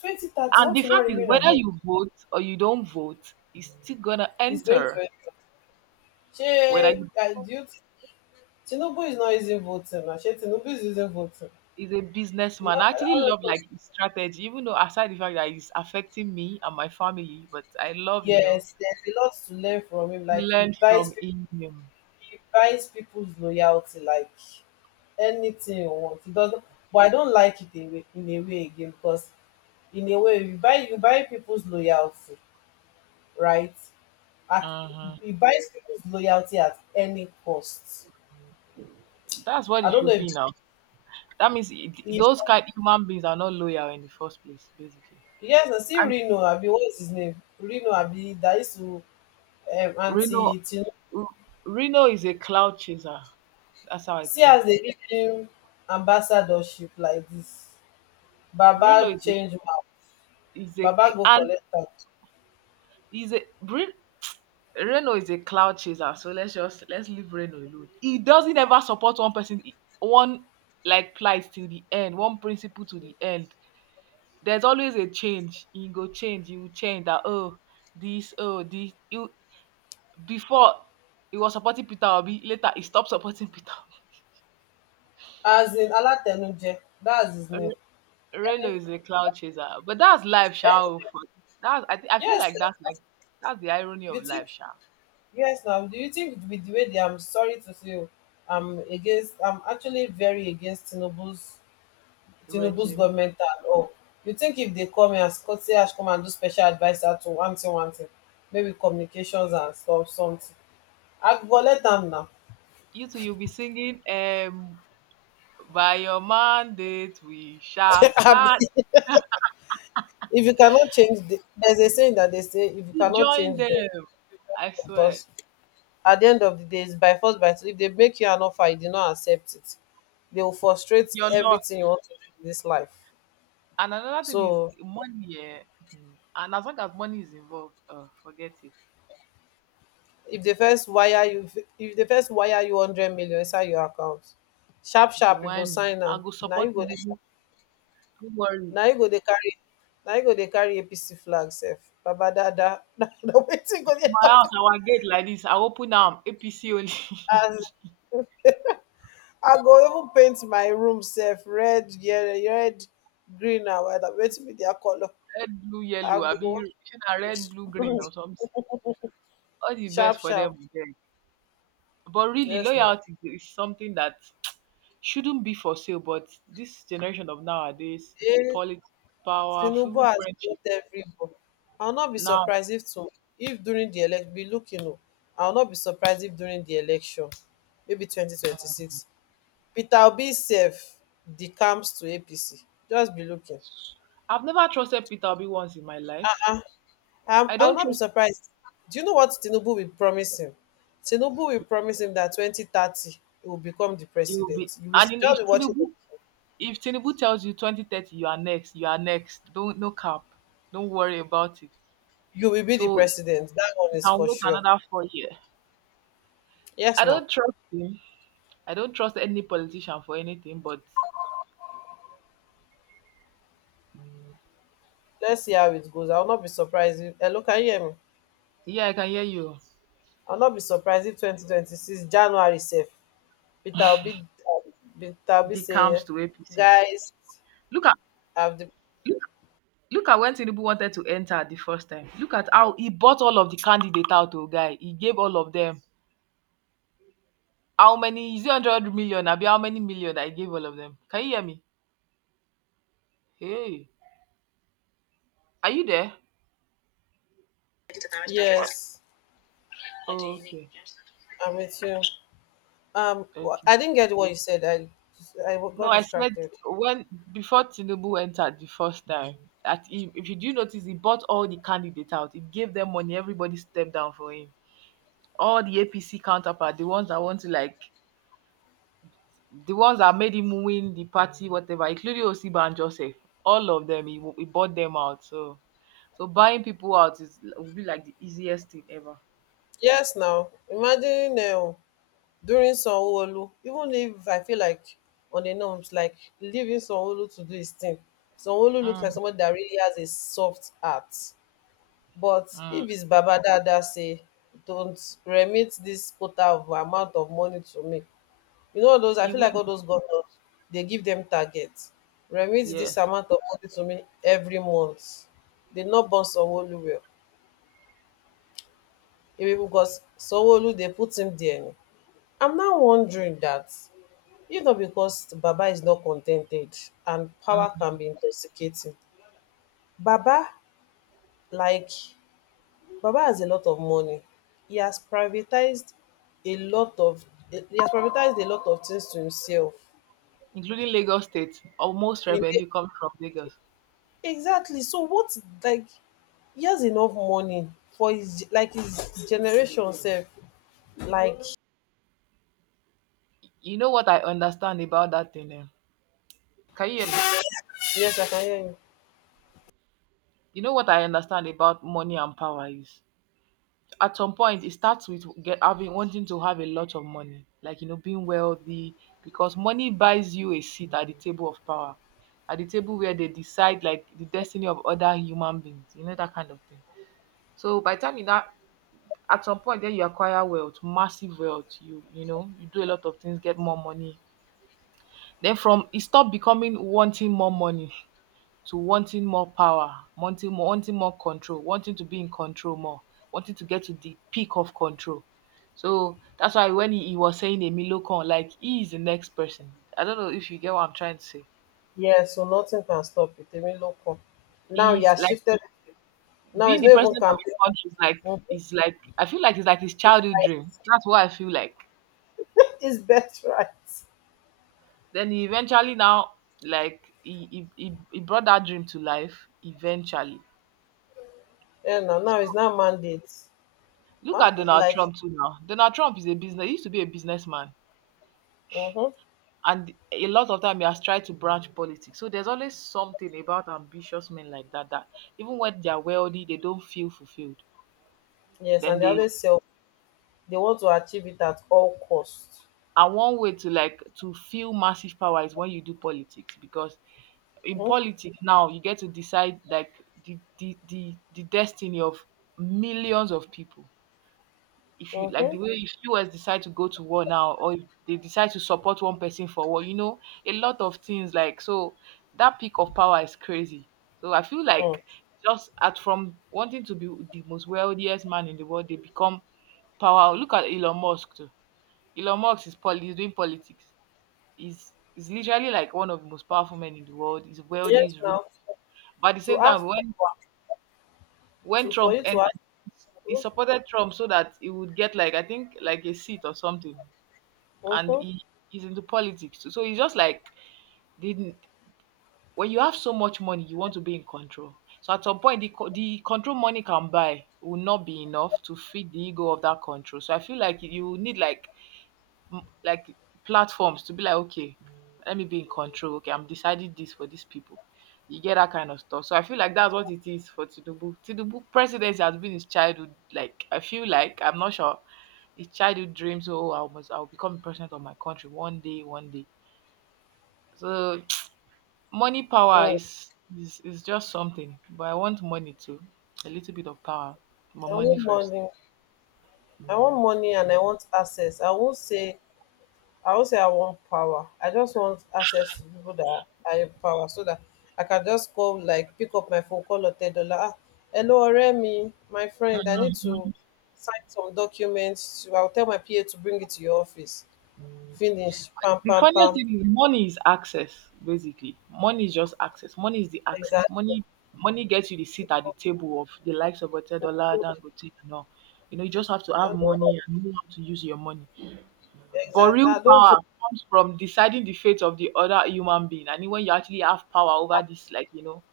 twenty thirty
And the
what will not
fact is,
remain of
whether
Nigeria
you vote or you don't vote, he's still gonna
is going to
enter.
end up? Ṣé
Whether you-
I do you think Tinubu is not using voting now? Ṣé Tinubu is using voting,
he's a
he's
businessman.
not
I actually
all those
love like
things.
his strategy, even though aside the fact that he's affecting me and my family, but I love, you know,
Yes, there's a lot to learn from him, like he
learn
buys
from
people,
him.
he buys people's loyalty. Like anything you want, he doesn't. But I don't like it in a way, in a way again, because in a way you buy you buy people's loyalty, right? at
Mhm.
He buys people's loyalty at any cost.
That's what
I
it
don't know
should
if
be now. That means it,
if
those kind human beings are not loyal in the first place, basically.
Yes, I see
And
Reno. Abi, what is his name? Reno, abi, that used to, um,
Reno,
anti Tinubu.
R- Reno is a cloud chaser. That's how I
See
think.
as they give him ambassadorship like this,
Reno
Baba
is a,
change mouth.
is a
Baba
cr-
go
and
collect am.
is a Re- Reno is a cloud chaser. So let's just let's leave Reno alone. He doesn't ever support one person, one like plight till the end, one principle to the end. There's always a change. He go change. He will change that. Oh, this. Oh, this. He, Before he was supporting Peter Obi, later he stopped supporting Peter
As in Alatenuje, that's his
Obi.
name.
Re- Reno
Any-
is a cloud chaser, but that's life, Sha.
any-
that's I, thi- I feel
Yes,
like that's
sir.
like that's the irony
You
of
think
life, Sha.
Yes now. Do you think with the way they, I'm sorry to say oh, I'm against, I'm actually very against Tinubu's
The
tinubu's
regime.
goment and all. You think if they come here as kotse, come and do special adviser to one thing, one thing, maybe communications and stuff, something, I go let am na?
You two, you'll be singing um by your mandate we shall
abi,
stand.
if you cannot change the theres a saying that they say, if you
You
cannot
join
change them,
them. I swear,
because at the end of the day its by force by two. If they make you an offer you did not accept it, they will frustrate
it's your loss.
everything you want to do in this life.
And another thing is
So
money, yeah. Mhm. And as long as money is involved, uh, forget it.
if dey first wire you if dey first wire you hundred million inside your account, sharp
They
sharp you go
want me.
sign
I
am
go
na,
support
you go dey,
you. Don't worry.
na you go dey carry na you go dey carry apc flag sef. Baba dada, na wetin you go
For
dey
my
talk?
house, our gate like this. I open am A P C only.
As I go even paint my room sef red, yellow, red, green and white. Abi wetin be their colour?
Red, blue,
I
yellow abi
go,
shey na red, blue, green or something. All the best
sharp
for them
sharp.
o. But really
Yes now.
loyalty is something that shouldn't be for sale, but this generation of nowadays,
Hey,
politics, power,
Tinubu
even
has
friendship
blocked every door. I will not be
now.
surprised if to If during the elec, be looking o, I will not be surprised if during the election, maybe twenty twenty six, Peter Obi sef decamps to apc, just be looking.
I've never trusted Peter Obi once in my life.
i'm
I
I will
don't
not be
trust
surprised. Do you know what Tinubu will promise him? Tinubu will promise him that twenty thirty he will become the
He will be
president. You will
and in-
just
if
be watching.
Tinubu, if Tinubu tells you twenty thirty you are next, you are next. Don't no cap. Don't worry about it.
You will be the
So
president, that one is
I'll
for
wait
sure.
another four years.
Yes
I
now,
don't trust him. I don't trust any politician for anything, but
let's see how it goes. I will not be surprised if, hello, can you hear me?
yeah, I can hear you.
I will not be surprised if twenty twenty six january sef, Peter Obi, um, peter obi
The camps
say,
to A P C.
guys,
Look at
have the,
look, look at when Tinubu wanted to enter the first time. Look at how he bought all of the candidate out to a guy. He gave all of them. How many is it, hundred million? Abi how many million I gave all of them? Can you hear me? Hey. Are you there? What?
yes,
Oh, okay.
I'm with you. um wh-
Okay.
I didn't get what you said, i I
No,
got
I said
distracted.
when before Tinubu entered the first time, at him, if you do notice, he bought all the candidates out. He gave them money. Everybody stepped down for him. All the A P C counterpart, the ones that want to like, the ones that made him win the party, whatever, including Osiba and Joseph. All of them, he, he bought them out. So, so buying people out is would be like the easiest thing ever.
Yes now, imagine, um, during Olu. Even if I feel like on a norms like leaving Olu to do his thing, Olu looks
Mm,
like somebody that really has a soft heart. But
mm.
if his baba dada say, dont remit dis quota of amount of money to me, you know, all those, I
He
feel
will,
like all those governors dey give dem target, remit dis
yes,
amount of money to me every month, dey no born Sanwoolu well. Maybe becos Sanwoolu dey put him dia, I'm now wondering dat, if not becos baba is not con ten ted, and power
mm,
can be intoxicating. Baba, like, Baba has a lot of money. He has privatized a lot of, he has privatized a lot of things to himself.
including Lagos State. Almost
In
revenue comes from Lagos.
Exactly. So what, like, he has enough money for his, like, his generation self. Like,
You know what I understand about that thing, eh? Can you hear me?
yes, I can hear you.
You know what I understand about money and power is at some point it starts with get having wanting to have a lot of money, like you know, being wealthy, because money buys you a seat at the table of power, at the table where they decide like the destiny of other human beings, you know, that kind of thing. So by the time you that at some point then you acquire wealth, massive wealth, you you know, you do a lot of things, get more money. Then from it stop becoming wanting more money, to wanting more power, wanting more, wanting more control, wanting to be in control more, wanting to get to the peak of control. So that's why when he, he was saying Emilio Kon, like he is the next person. I don't know if you get what I'm trying to say.
Yes, so nothing can stop it. Even local. Now he
He's
has
like
shifted. Now
being
it's
the
not even
president of the
campaign.
country is like,
Mhm.
is like, I feel like it's like his childhood dream. That's what I feel like.
It's best, right?
Then he eventually now, like he he, he, he brought that dream to life eventually.
Yeah, now, now
So,
it's not mandate.
look
Huh?
at Donald
Like,
Trump too now. Donald Trump is a business. He used to be a businessman,
mm-hmm.
and a lot of time he has tried to branch politics. So there's always something about ambitious men like that that even when they're wealthy, they don't feel fulfilled.
Yes,
Then
and they
they
always sell, they want to achieve it at all cost.
and one way to like to feel massive power is when you do politics because in
um
politics now you get to decide like the the the, the destiny of millions of people. If you like the
um
way, if you guys decide to go to war now, or if they decide to support one person for war, you know, a lot of things like so that peak of power is crazy. So I feel
um
like just at from wanting to be the most wealthiest man in the world, they become power. Look at Elon Musk too. Elon Musk is poli- He's doing politics. He's he's literally like one of the most powerful men in the world. He's wealthy,
yes.
he's rich.
Now
But at the
to
same
have,
time, when when
to for
Trump
you to
entered,
have
he supported Trump so that he would get like I think like a seat or something,
um
and
um
he, he's into politics. So, so he's just like didn't when you have so much money, you want to be in control. So at some point, the co- the control money can buy will not be enough to feed the ego of that control. So I feel like you need like m- like platforms to be like, okay, let me be in control. Okay, I'm deciding this for these people. You get that kind of stuff. So I feel like that's what it is for Tinubu. Tinubu presidency has been his childhood. Like I feel like I'm not sure his childhood dreams. Oh, I must, I'll become president of my country one day, one day. So money power
um
is is is just something. But I want money too. A little bit of power. But
I
money
want
first.
money, i want money and I want access. i won't say I won't say I want power, I just want access to people that I empower, so that I can just go, like, pick up my phone, call or Otedola, ah, hello Remy, my friend, I need to sign some documents, I will tell my P A to bring it to your office, finish, pam
The
pam
funniest
pam.
thing is money is access, basically. Money is just access. Money is the access.
Exactly.
Money money gets you the seat at the table of the likes of Otedola, Dangote, and all. You know, you just have to
I
have
don't
money and know how to use your money. But
Exactly.
real
I don't.
power
think-
comes from deciding the fate of the other human being. And when you actually have power over this, like, you know,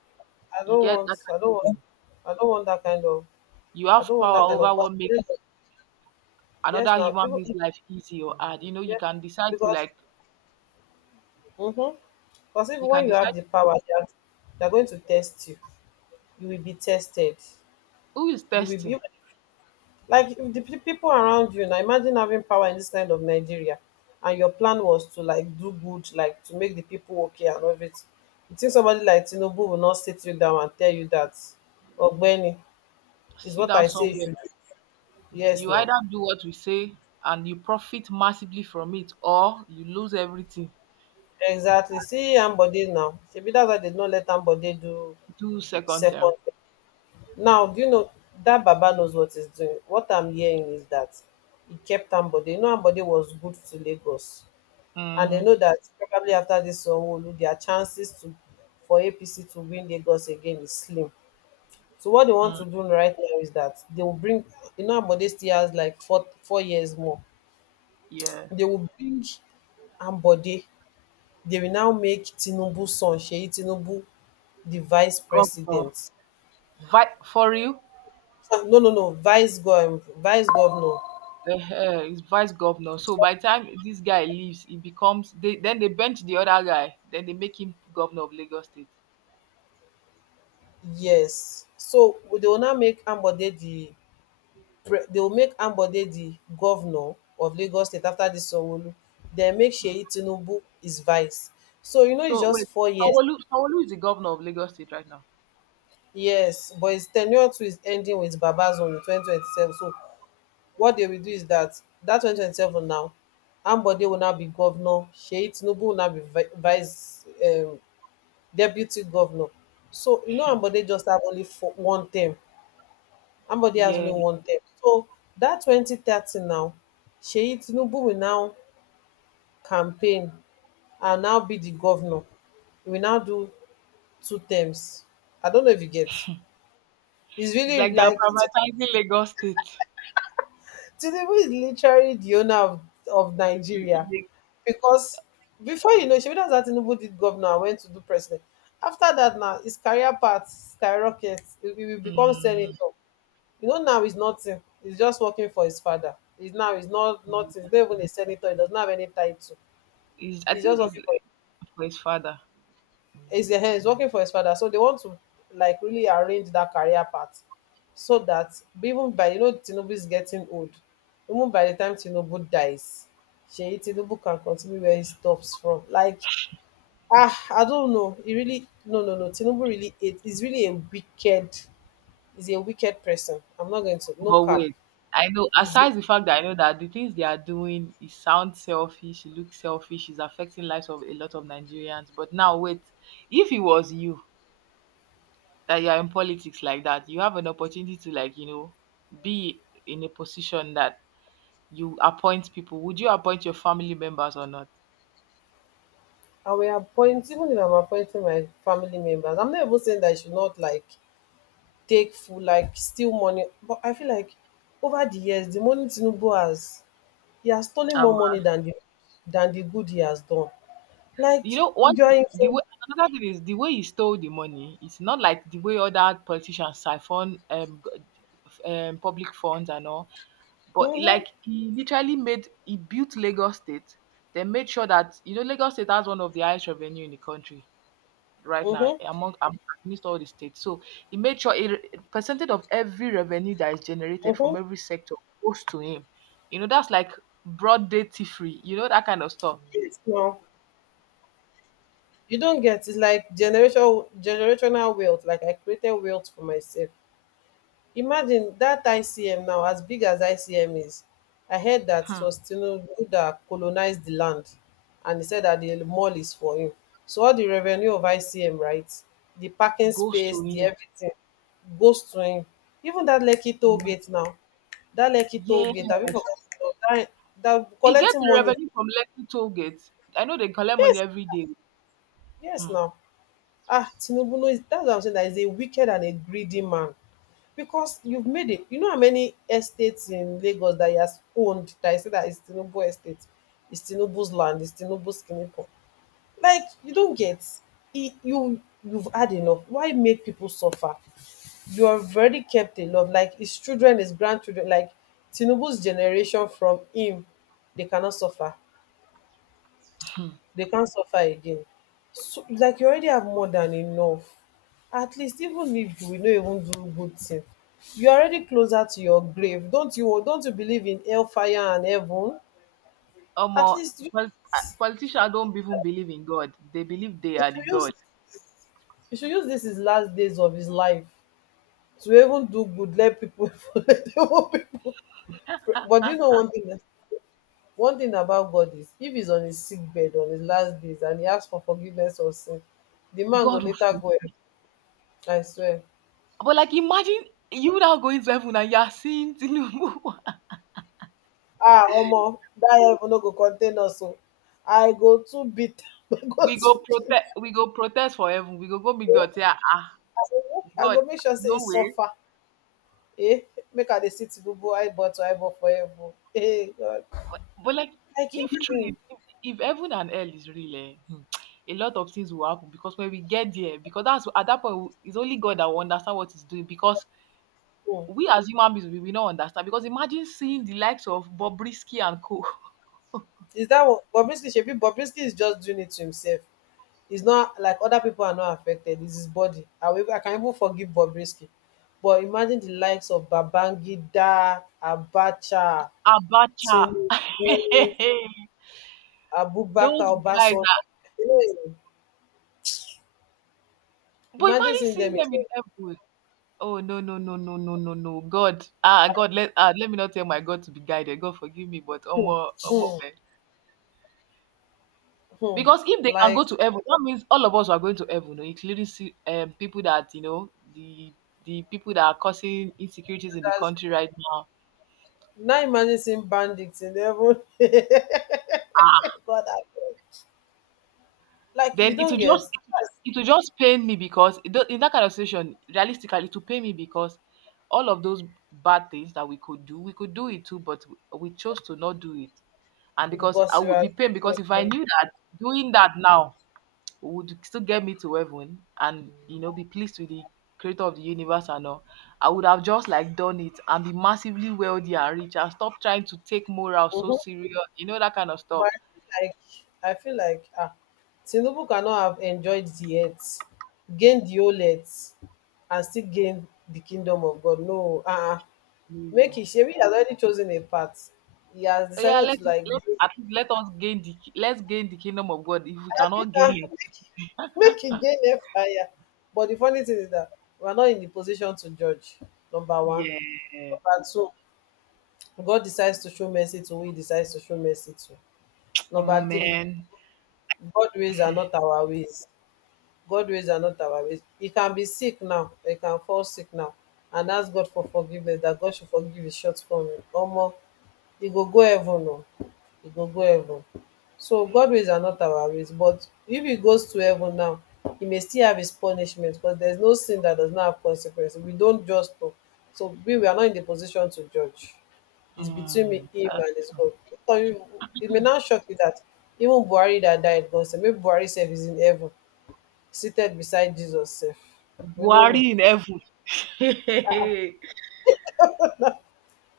I
you
don't
get
want.
that kind
I don't
of
want.
thing.
I don't want that kind of.
You
I
have
don't want
power
that kind
over
of person.
what makes
Yes, yes
another
now.
human
Even
being's
if,
life easy or hard. You know, you
yeah,
can decide to
because,
like,
mm-hmm. Because even
you
when
can
you have
decide
the power, they are, they are going to test you. You will be tested.
who is
You will be
testing.
Like if the pe- people around you. Now imagine having power in this kind of Nigeria, and your plan was to like do good, like to make the people okay and all of it. You think somebody like Tinubu will not sit you down and tell you that, or Ogbeni? Is
Sit
what
down
I say you
somewhere.
should do. Yes,
You either
now.
do what we say and you profit massively from it, or you lose everything.
Exactly. See Ambode now. Shebi, that's why they don't let Ambode do
Do second term.
second. Now, do you know that Baba knows what he's doing? What I'm hearing is that he kept Ambode. You know, Ambode was good to Lagos. And they
Mhm,
know that probably after this Onwolu, their chances to, for A P C to win Lagos again is slim. So what they want
mm,
to do right now is that they will bring, you know, Ambode still has like four four years more.
yeah.
They will bring Ambode. They will now make Tinubu's son, Sheyi Tinubu, the vice
Governor.
president.
Vi- for you,
Ah, no, no, no, vice gov, vice governor.
uh he's vice governor. So by the time this guy leaves, he becomes they then they bench the other guy. Then they make him governor of Lagos State.
Yes. So they will now make Ambode the pre- they will make Ambode the governor of Lagos State after this Sanwo-Olu. Then make Sheyi Tinubu his vice. So you know it's
So
just
wait,
four years.
Sanwo-Olu Sanwo-Olu is the governor of Lagos State right now.
Yes, but his tenure too is ending with Babazon in twenty twenty seven. So what they will do is that, that two thousand twenty seven now, Ambode will now be governor, Sheyi Tinubu will now be vi- vice, um, deputy governor. So you know Ambode just have only for one term. Ambode has
Yeah,
only one term. So that two thousand thirty now, Sheyi Tinubu will now campaign and now be the governor. We now do two terms. I don't know if you get. It's
it's
really
like they're
like,
privatizing Lagos State.
Tinubu is literally the owner of, of Nigeria,
Mm,
because before you know, Shebi, that's how Tinubu did governor and went to do president. After that, now his career path skyrockets. He he will become senator. You know, now he's nothing. He's just working for his father. He's now, he's not
mm,
nothing.
yeah.
He's not even a senator. He does not have any title.
He's- I
He's just
think it's
working for,
for his father.
he's, ehen, he's working for his father, so they want to like really arrange that career path so that, even by, you know, Tinubu is getting old, even by the time Tinubu dies, Sheyi Tinubu can continue where he stops from. Like, ah, I don't know. He really, no no no. Tinubu really, it is really a wicked. He's a wicked person. I'm not going to, no
But
cap.
wait, I know
Is,
aside the fact that I know that the things they are doing, it sounds selfish, it looks selfish. It's affecting lives of a lot of Nigerians. But now wait, if it was you that you are in politics like that, you have an opportunity to like, you know, be in a position that you appoint people. Would you appoint your family members or not?
I will appoint even if I'm appointing my family members. I'm not even saying that you should not like take full, like steal money, but I feel like over the years, the money Tinubu has, he has stolen
Um,
more money than the, than the good he has done. Like
you know, one
you're
thing-
in
the way Another thing is the way he stole the money. It's not like the way other politicians siphon um, g- um public funds and all. But
mhm
like he literally made he built Lagos State, then made sure that you know Lagos State has one of the highest revenue in the country right now
mhm
among am- amidst all the states. So he made sure a re- percentage of every revenue that is generated from
mhm
every sector goes to him. You know that's like broad day tea free. You know that kind of stuff.
yes now, you don't get, it's like generation generational wealth. Like I created wealth for myself. Imagine that ICM, now as big as ICM is, I heard that it
Hmm.
was tinubu dat colonise di land, and he said that the mall is for him. So all the revenue of ICM, right, the parking
Goes
space,
to
the
him.
everything goes to him. Even that Lekki toll
Imagine.
gate now, that Lekki toll
Yes,
gate abi for dat, That that
he gets
collecting
the
money.
revenue from Lekki toll gate. I know they collect money
Yes,
every day.
yes
Hmm.
now, ah Tinubu no, that's why I'm saying dat is a wicked and a greedy man, because you've made it. You know how many estates in Lagos that he has owned, that I say that is Tinubu estate, is Tinubu's land, is Tinubu's kinipo. Like you don't get it, you you've had enough. Why make people suffer? You have already kept a lot. Like his children, his grandchildren, like Tinubu's generation from him, they cannot suffer, they can't suffer again. So, like you already have more than enough. At least even if you will not even do good thing, you're already closer to your grave. Don't you don't you believe in hellfire and heaven?
Omo,
At least you,
pol- ah, politicians don't even believe in God. They believe they
you
are the
should use
God.
you should use this, his last days of his life, to even do good, let people let even people pray. But you know one thing, one thing about God is if he's on his sick bed on his last days and he asks for forgiveness of sin, the man go
God
later
will
go.
forgive.
I swear.
But like, imagine you now going to heaven and you are seeing Tinubu.
Ah omo dat level no go contain us oo. I go too beat I go
We go
too
protest.
change
We go protest for heaven. We go go meet
I
God. Yeah, ah, ah,
go, I
God,
go make sure sey
no
e
way.
suffer. Eh, make I dey sit gbogbo eyeball to eyeball for heaven oo. Eh God.
But like,
Like
if
imagine.
truly, if, if heaven and hell is real, eh, hmm, a lot of things will happen because when we get there, because that's at that point, we- it's only God that will understand what He's doing because
Hmm.
we as human beings we, we don't understand because imagine seeing the likes of Bobrisky and Co.
Is that one? Bobrisky, shebi Bobrisky is just doing it to himself. He's not like, other people are not affected, it's his body. I will I can even forgive Bobrisky, but imagine the likes of Babangida, Abacha,
Abacha.
Tinubu, Abubakar,
Those guys
Obasanjo.
are
Hey,
But
imagine
imagine
seeing
seeing
them in.
them in heaven. Oh, no, no, no, no, no, no, no. God, ah God, let ah let me not tell my God to be guided. God forgive me, but omo omo
hmm,
man,
hmm,
because if they can go
like
to heaven that means all of us are going to heaven oh, including see, um, people that you know the the people that are causing insecurities in the
that's,
country right now.
now imagine seeing bandits in the heaven. God, I beg. Like
Then
you
it
don't
will
get,
just it will just pain me because it do- in that kind of situation, realistically, it will pain me because all of those bad things that we could do, we could do it too, but we chose to not do it. And because I
because you
would
are
be pained
chasing
because if I
them.
knew that doing that now would still get me to heaven and you know be pleased with the creator of the universe and all, I would have just like done it and be massively wealthy and rich and stop trying to take moral so
Mhm.
serious, you know that kind of stuff.
But I feel like, I feel like ah, Tinubu cannot have enjoyed the earth, gained the whole earth, and still gain the kingdom of God. No, uh-uh. Make it. Shebi has already chosen a path. He has
Yeah,
decided
let
to, like.
let at least let us gain the ki- let's gain the kingdom of God if we cannot gain it.
Make e dey hellfire, but the funny thing is that we are not in the position to judge. Number one.
Yeah.
Number two, God decides to show mercy to who he decides to show mercy to.
Come on,
Number three,
man.
God ways are not our ways. God ways are not our ways. He can be sick now, he can fall sick now, and ask God for forgiveness dat God should forgive his shortcoming. Omo, e go go heaven oh, e go go heaven. So God ways are not our ways, but if he goes to heaven now, he may still have his punishment because there's no sin that does not have consequence. We don't just know. So we, we are not in the position to judge. It's between me,
Mm.
him
That's
and his
true.
God. So you- It may not shock you that even Buhari that died, God said, maybe Buhari self is in heaven, seated beside Jesus self. We don't know.
Buhari in heaven.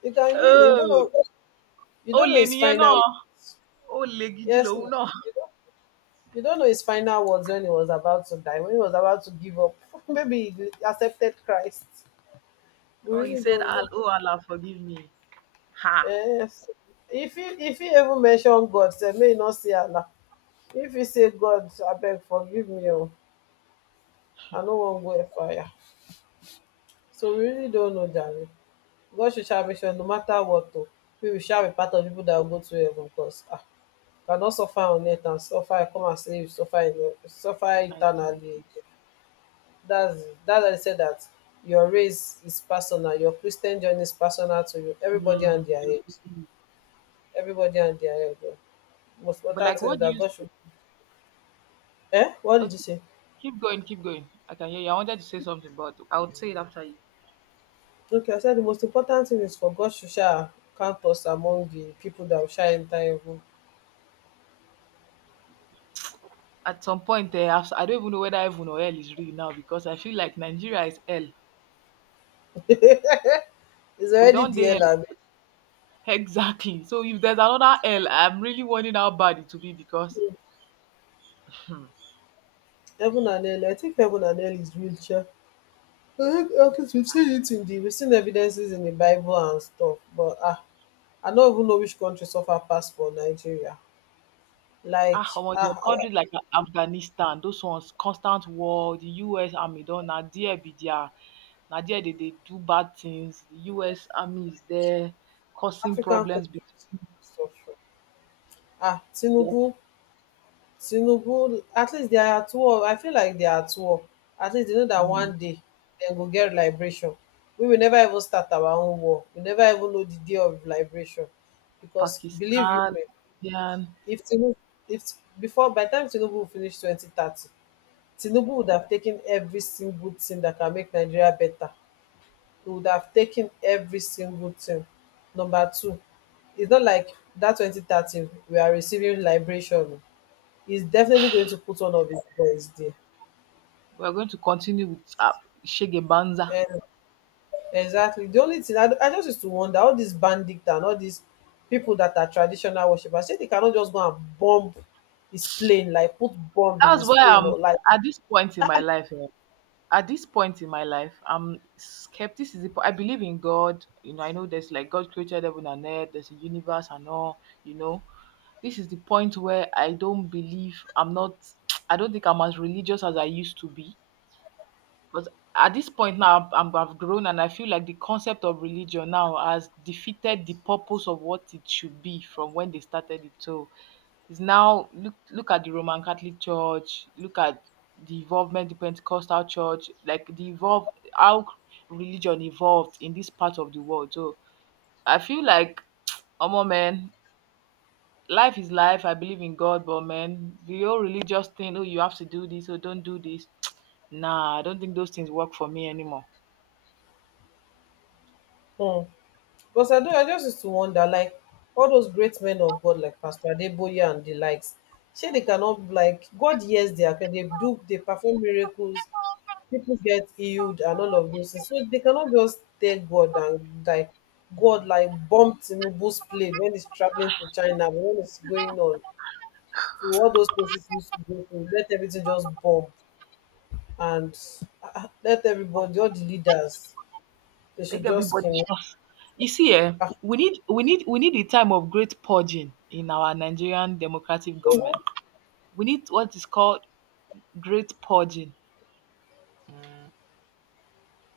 You can be, you don't
Oh,
know, you
ó
don't know
le
his
nìyẹn náà.
final.
Ó le gidi
Yes,
lòun
no.
náà.
You don't know his final words when he was about to die, when he was about to give up. Maybe he accepted Christ. We
Oh, he
really
said,
don't
"Al-
know.
Oh Allah, forgive me." Ha!
Yes. If he if he ever mention God, say may he not say Allah. If he say God, I beg forgive me, oh, I no wan go fire. So we really don't know, Jerry. God should shall make sure no matter what though, we will shall be part of the people that will go to heaven because ah, you cannot suffer on earth and suffer come and say you suffer in, suffer
I thank
eternally
you.
again. That's that's why I said that your race is personal, your Christian journey is personal to you. Everybody
Mm.
and their age. Everybody and their age. Oh. Most
But
important
like,
thing is
what do
that
you?
God should— Eh? What did you
Okay,
say?
keep going, keep going. I can hear you. I wanted to say something, but I would say it after you.
Okay, I said the most important thing is for God to shall count us among the people that will shall enter heaven.
At some point, eh, I've- I don't even know whether heaven or hell is real now because I feel like Nigeria is hell.
It's
We
already
don't dey
there,
hell.
like
Exactly. So if there's another hell, I'm really wondering how bad it will be because
heaven and hell. I think heaven and hell is real, sha. I think, okay, so we've seen it in the, we've seen evidences in the Bible and stuff, but ah, I don't even know which country suffer pass for Nigeria. Like
ah, omo, there are
ah,
countries like Afghanistan, those ones, constant war, the U S army don na there be their na there they dey do bad things. The U S army is there causing
African cultural
problems between
structure. Ah,
their,
Tinubu, Tinubu, at least they are at war. I feel like they are at war. At least they know that
um,
one day they go get liberation. We will never even start our own war. We never even know the day of liberation. Because believe you
Pakistan,
me,
Indian.
if Tinubu, if before by the time Tinubu will finish twenty thirty, Tinubu would have taken every single thing that can make Nigeria better, he would have taken every single thing. Number two, it's not like that twenty thirteen we are receiving liberation. He's definitely going to put one of his boys there.
We're going to continue with uh, Shege Banza.
And exactly. The only thing I, I just used to wonder, all these bandits and all these people that are traditional worshippers, say they cannot just go and bomb his plane, like put bomb in
That's
his
why
plane
I'm
or like.
at this point in my life. eh, At this point in my life, I'm skepticism. I believe in God. You know, I know there's like God created heaven and earth. There's a universe and all. You know, this is the point where I don't believe. I'm not. I don't think I'm as religious as I used to be. But at this point now, I'm, I've grown and I feel like the concept of religion now has defeated the purpose of what it should be from when they started it. So it's now look look at the Roman Catholic Church, look at the involvement the Pentecostal Church, like the evolve how religion evolved in this part of the world. So I feel like, oh man, life is life. I believe in God, but man, the whole religious thing, oh, you have to do this, oh, don't do this. Nah, I don't think those things work for me anymore.
Hmm. Because I do, I just used to wonder, like all those great men of God, like Pastor Adeboye and the likes, say they cannot, like, God hears their prayer, they do, they perform miracles, people get healed and all of those things. So they cannot just take God and, like, God, like, bumped Tinubu's plane when he's traveling to China, but when it's going on to all those places he used to go to, let everything just bomb. And ah, ah, let everybody, all the leaders, they
Make
should just
everybody
can—
just You see, eh, we need we need we need a time of great purging in our Nigerian democratic government. We need what is called great purging.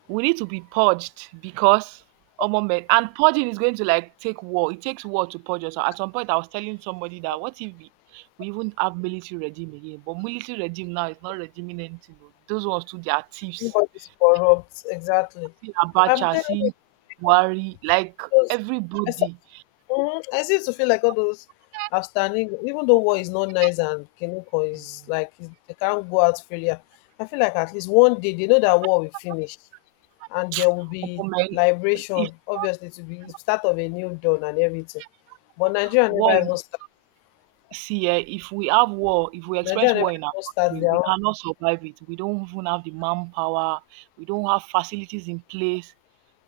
We need to be purged because omo men, and purging is going to like take war. It takes war to purge us. At some point, I was telling somebody that what if we, we even have military regime again? But military regime now is not regiming anything. Oh. Those ones too, they are thieves.
Everybody's corrupt, exactly.
See
I'm
Abacha,
telling you,
see Buhari, like
because, I, sa-
everybody.
Mhm. I seem to feel like all those outstanding, even though war is not nice and Kenoko is like is- they can't go out freely. I feel like at least one day they know that war will finish and there will
Omo
be
men, if
liberation. Obviously, to be start of a new dawn and everything. But Nigeria
war
never even start.
see, eh, if we have war, if we experience
Nigeria never
war in our
even start
country,
their
we
own.
cannot survive it. We don't even have the manpower. We don't have facilities in place.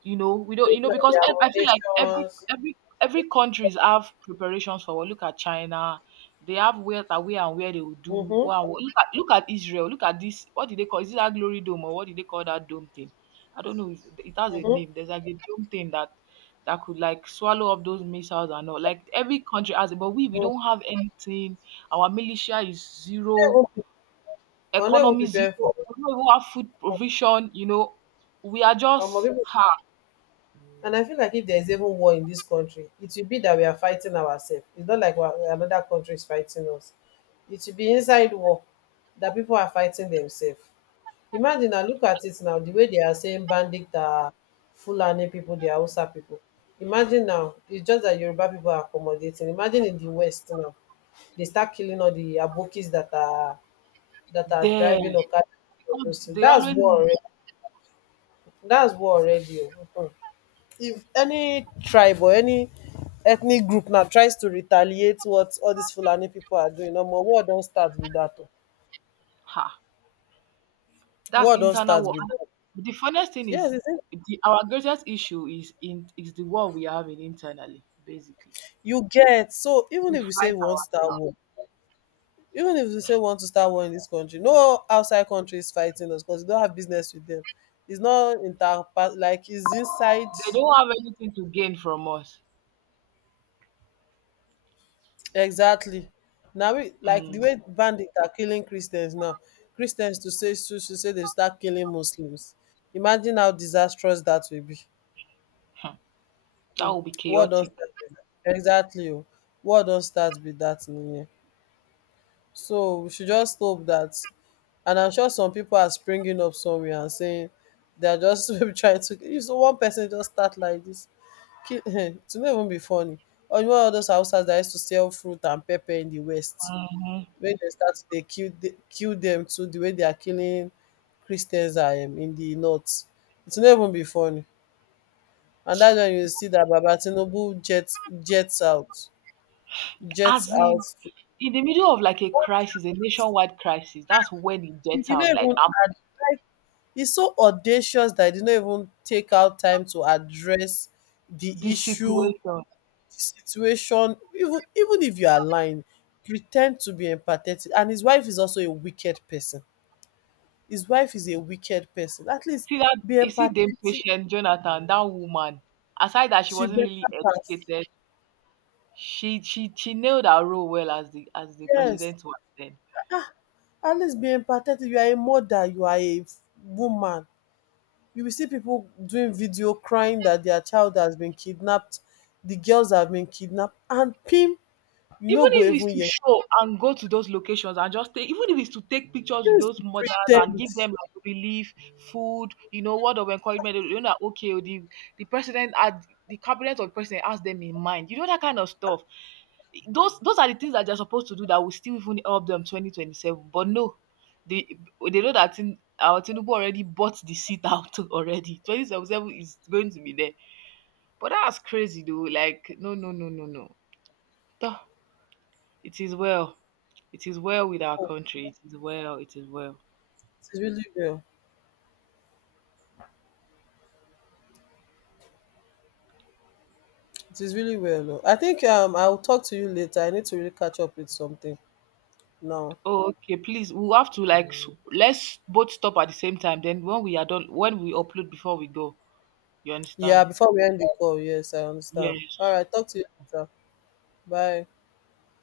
You know, we don't.
They
You know,
don't have
because
their
ev-
own
I feel like every
nations.
every every countries have preparations for war. Look at China. They have where that where and where they will do.
Mm-hmm,
Wow. Look at look at Israel. Look at this. What did they call? Is it that glory dome or what did they call that dome thing? I don't know. It it has a
mm-hmm,
name. There's like a dome thing that that could like swallow up those missiles and all. Like every country has it, but we we don't have anything. Our militia is zero,
mm-hmm. We're not even
economy zero.
preparing for it.
We don't even have food provision. You know, we are
Um,
just
people,
ha
and I feel like if there is even war in this country, it will be that we are fighting ourselves. It's not like we are- another country is fighting us. It will be inside war, that people are fighting themselves. Imagine now, look at it now, the way they are saying bandit are Fulani people, they are Hausa people. Imagine now, it's just that Yoruba people are accommodating. Imagine in the west now, they start killing all the abokis that are, that are
there
driving okada,
because
those—
they
that's
always
war already, that's war already o. Mhm. If any tribe or any ethnic group now tries to retaliate what all these Fulani people are doing, no more, war don start with that. Oh.
ha. That's
War don
internal
start
war.
with that.
And the funniest thing is
Yes, it's in-
the, our greatest issue is in is the war we are having internally. Basically,
you get. So even
we
if we say
fight
we want to start
ourselves.
war, even if we say we want to start war in this country, no outside country is fighting us because we don't have business with them. It's not inter, like it's inside.
They don't have anything to gain from us.
Exactly. Now we, like the
Mm,
way bandits are killing Christians now, Christians to say to, to say they start killing Muslims. Imagine how disastrous that will be.
that will be
War don't
chaotic.
start with that. Exactly. Oh. War don't start with that in here. So we should just hope that, and I'm sure some people are springing up somewhere, and saying they are just maybe trying to, if so one person just start like this. Kill, it will not even be funny. Or you know all those houses that used to sell fruit and pepper in the West, when they start to dey kill the— kill them too the way they are killing Christians are um in the north. It's will no even be funny, and that's wen you see that Baba Tinubu jets, jets out jets
As in
out to—
in the middle of like a crisis, a nationwide crisis, that's when it
He
gets
did not
out. Like,
even
um,
address, he's so audacious that he did not even take out time to address the
the
issue, the
situation.
situation. Even even if you are lying, pretend to be empathetic. And his wife is also a wicked person. His wife is a wicked person. At least
See that,
be
you see them
empathetic.
patient Jonathan, that woman. Aside that she
She
wasn't
better
really
pass.
educated, she she she nailed her role well as the as the
Yes.
president was then.
Ah, at least be empathetic. You are a mother, you are a woman. You will see people doing video crying that their child has been kidnapped, the girls have been kidnapped, and pim, you no
Even
go
if
even
it's to
hear.
show and go to those locations and just take, even if it's to take pictures with
Just
those
pre
mothers
ten
and
d.
give them like relief, food, you know, word of encouragement, you know, that okay, oh, the the president had the cabinet of president has them in mind, you know, that kind of stuff. Those those are the things that they're supposed to do that will still even help them twenty twenty-seven. But no, they they know that in, our Tinubu already bought the seat out already. Twenty twenty seven is going to be there. But that's crazy though. Like, no, no, no, no, no. Tah. It is well. It is well with our
Oh,
country. It is well. It is well.
it is really well. It is really well. Oh. I think um I will talk to you later. I need to really catch up with something now.
Oh, okay. Please, we will have to like s- let's both stop at the same time. Then when we are done, when we upload before we go, you
Yeah,
understand?
before we end the call. Yes, I understand. All
Yes.
right, talk to you later. Bye.